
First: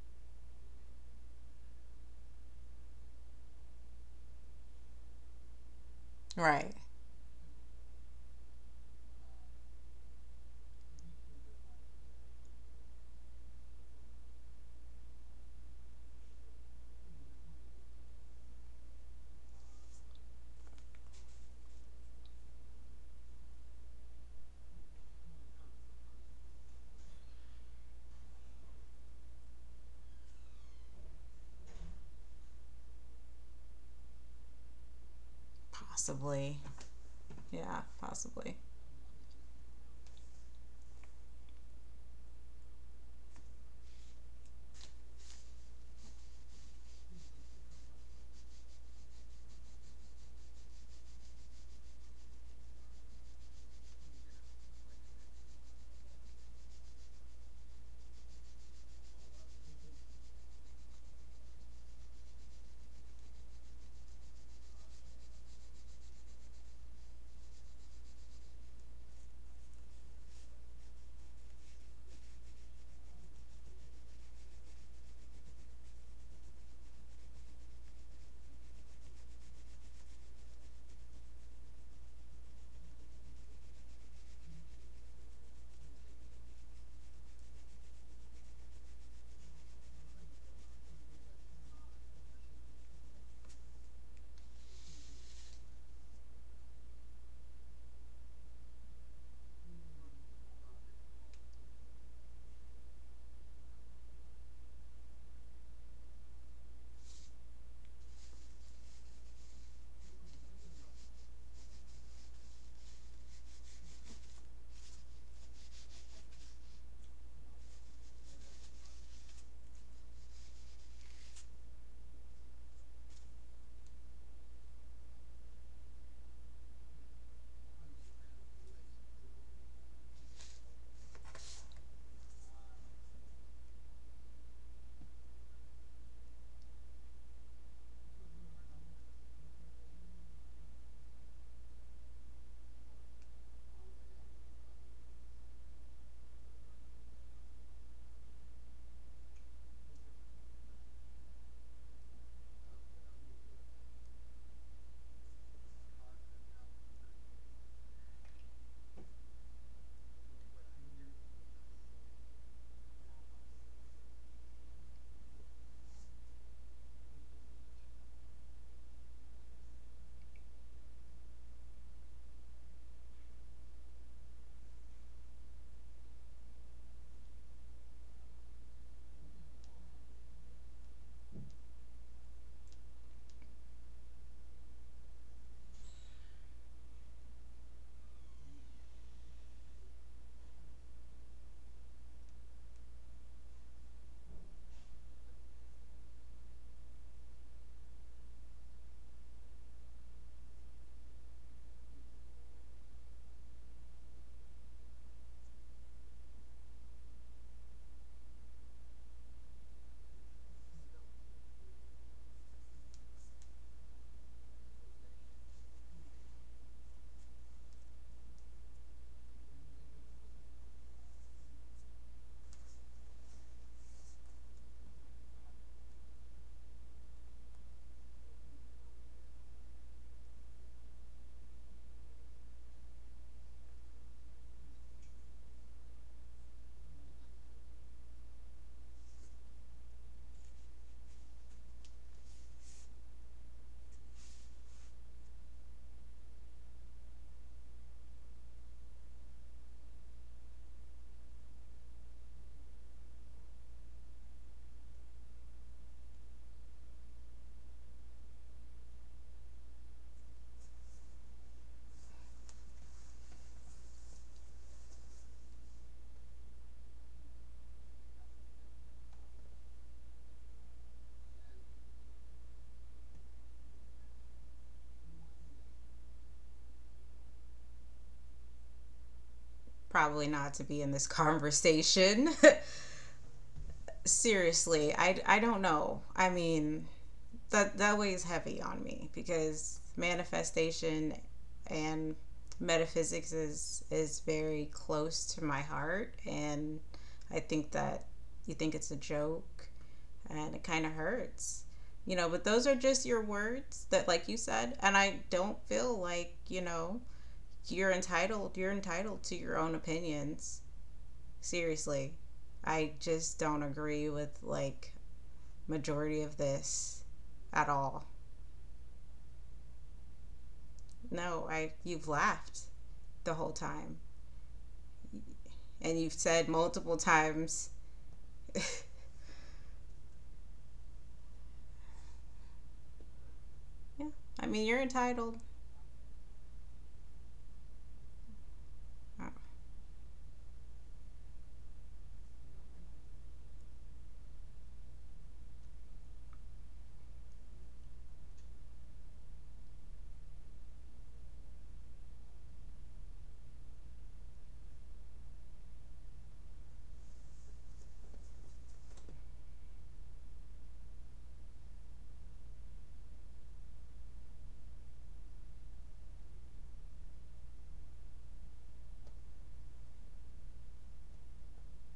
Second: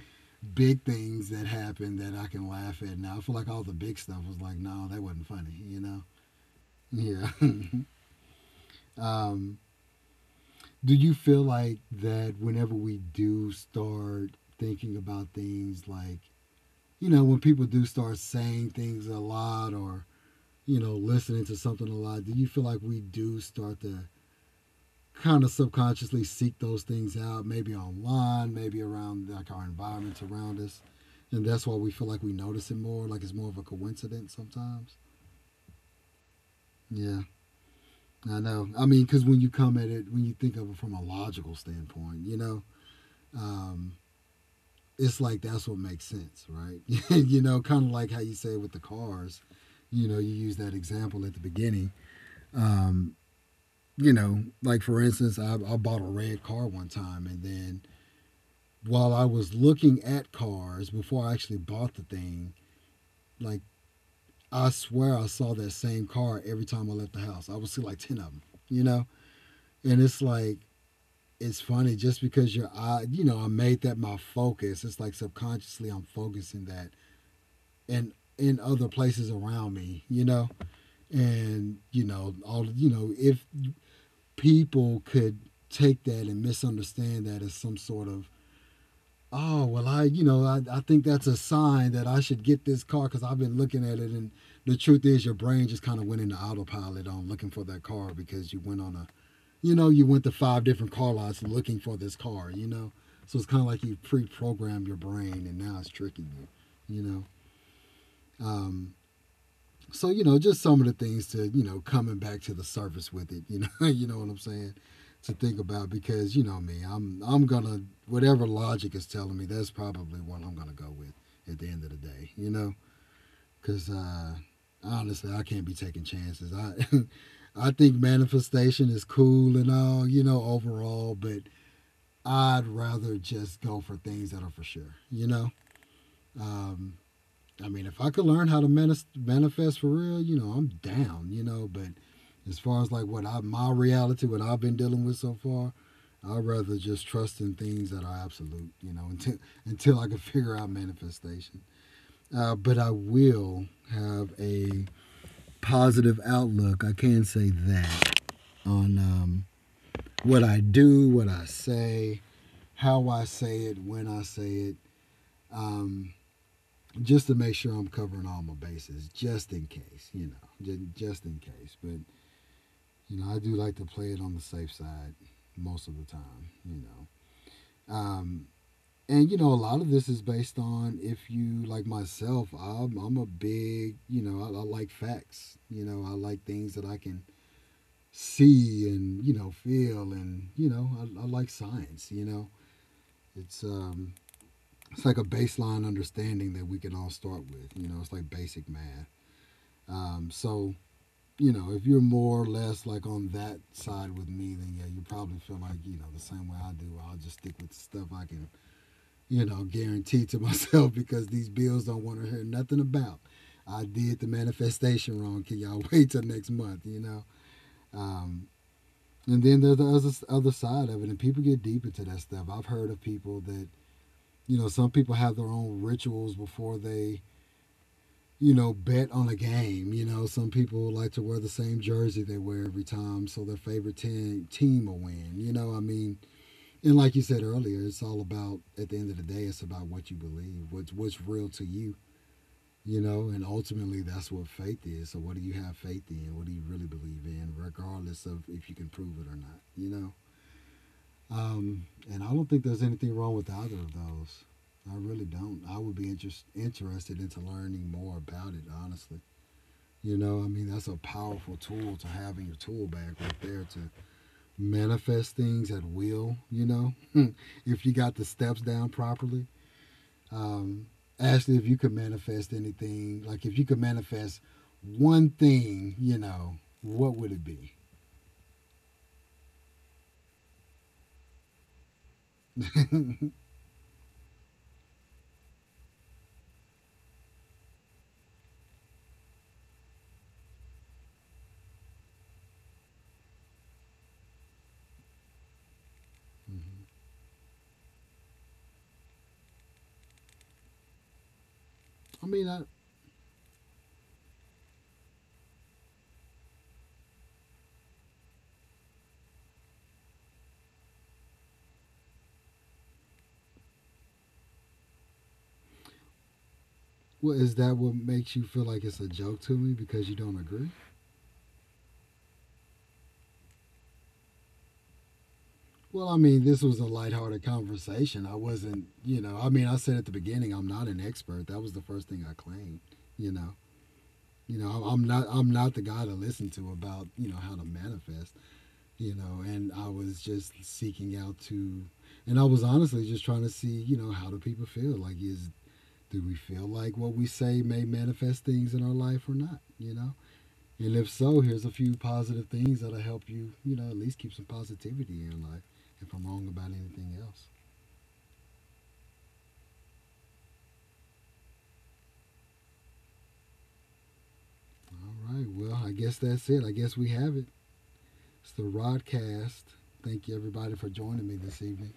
S1: big things that happened that I can laugh at now. I feel like all the big stuff was like, no, that wasn't funny.
S2: Right.
S1: Yeah. um, do you feel like that whenever we do start thinking about things, like, when people do start saying things a lot, or, listening to something a lot, do you feel like we do start to kind of subconsciously seek those things out, maybe online, maybe around, like, our environments around us? And that's why we feel like we notice it more, like it's more of a coincidence sometimes?
S2: Possibly.
S1: Yeah,
S2: Yeah,
S1: I
S2: possibly.
S1: know. I mean, because when you come at it, when you think of it from a logical standpoint, um, it's like that's what makes sense, right? Kind of like how you say with the cars, you use that example at the beginning. Um, like, for instance, I bought a red car one time, and then while I was looking at cars before I actually bought the thing, like, I swear I saw that same car every time I left the house. I would see, like, 10 of them, you know? And it's like, it's funny just because your eye, I made that my focus. It's like, subconsciously, I'm focusing that and in other places around me. And, all, if people could take that and misunderstand that as some sort of oh well I you know I think that's a sign that I should get this car because I've been looking at it. And the truth is your brain just kind of went into autopilot on looking for that car because you went on a you know you went to five different car lots looking for this car. So it's kind of like you pre-programmed your brain and now it's tricking um, so just some of the things to coming back to the surface with it. You know, you know what I'm saying to think about because you know me, I'm gonna whatever logic is telling me, that's probably what I'm gonna go with at the end of the day. You know, because honestly, I can't be taking chances. I I think manifestation is cool and all, you know, overall, but I'd rather just go for things that are for sure. Um, I mean, if I could learn how to manifest, for real, you know, I'm down, you know. But as far as like my reality, what I've been dealing with so far, I'd rather just trust in things that are absolute, you know, until I can figure out manifestation. But I will have a positive outlook. I can say that on what I do, what I say, how I say it, when I say it. Um, just to make sure I'm covering all my bases, just in case, you know, just in case. But you know, I do like to play it on the safe side most of the time, you know. Um, and you know, a lot of this is based on if you like myself, I'm a big, you know, I like facts. You know, I like things that I can see and you know feel, and you know, I like science. It's um, it's like a baseline understanding that we can all start with. You know, it's like basic math. Um, so you know, if you're more or less like on that side with me, then yeah, you probably feel like, you know, the same way I do. I'll just stick with the stuff I can, you know, guarantee to myself because these bills don't want to hear nothing about. I did the manifestation wrong. Can y'all wait till next month, you know? Um, and then there's the other side of it, and people get deep into that stuff. I've heard of people that, you know, some people have their own rituals before they you know, bet on a game. You know, some people like to wear the same jersey they wear every time, so their favorite team will win. You know, I mean, and like you said earlier, it's all about at the end of the day, it's about what you believe, what's real to you. You know, and ultimately that's what faith is. So what do you have faith in? What do you really believe in, regardless of if you can prove it or not? Um, and I don't think there's anything wrong with either of those. I really don't. I would be interested into learning more about it, honestly. You know, I mean, that's a powerful tool to have in your tool bag right there to manifest things at will, you know, if you got the steps down properly. Um, Ashley, if you could manifest anything, like if you could manifest one thing, you know, what would it be?
S2: Probably not to be in this conversation. Seriously, I don't know. I mean, that weighs heavy on me because manifestation and metaphysics is very close to my heart, and
S1: Mm-hmm.
S2: I think that you think it's a joke and it kind of hurts. You
S1: I
S2: know, but
S1: mean, I,
S2: those are just your words that like you said, and I don't feel like, you know, you're entitled to your own opinions. Seriously. I just don't agree with like majority of this
S1: well, is
S2: at
S1: that what
S2: all.
S1: makes you feel like it's a joke to me because you don't agree?
S2: No, I you've laughed the whole time and
S1: Well,
S2: you've
S1: I mean,
S2: said
S1: this was a
S2: multiple
S1: lighthearted
S2: times.
S1: conversation. I
S2: Yeah,
S1: wasn't, you know, I mean, I said at the beginning, I'm not an expert. That was the first thing I claimed, you know.
S2: I
S1: You
S2: mean,
S1: know, I'm
S2: you're
S1: I'm not
S2: entitled.
S1: I'm not the guy to listen to about, you know, how to manifest, you
S2: Uh,
S1: know, and I was just seeking out to and I was honestly just trying to see, you know, how do people feel? Like is do we feel like what we say may manifest things in our life or not, you know? And if so, here's a few positive things that'll help you, you know, at least keep some positivity in your life if I'm wrong about anything else. All right. Well, I guess that's it. I guess we have it. It's the Rodcast. Thank you, everybody, for joining me this evening.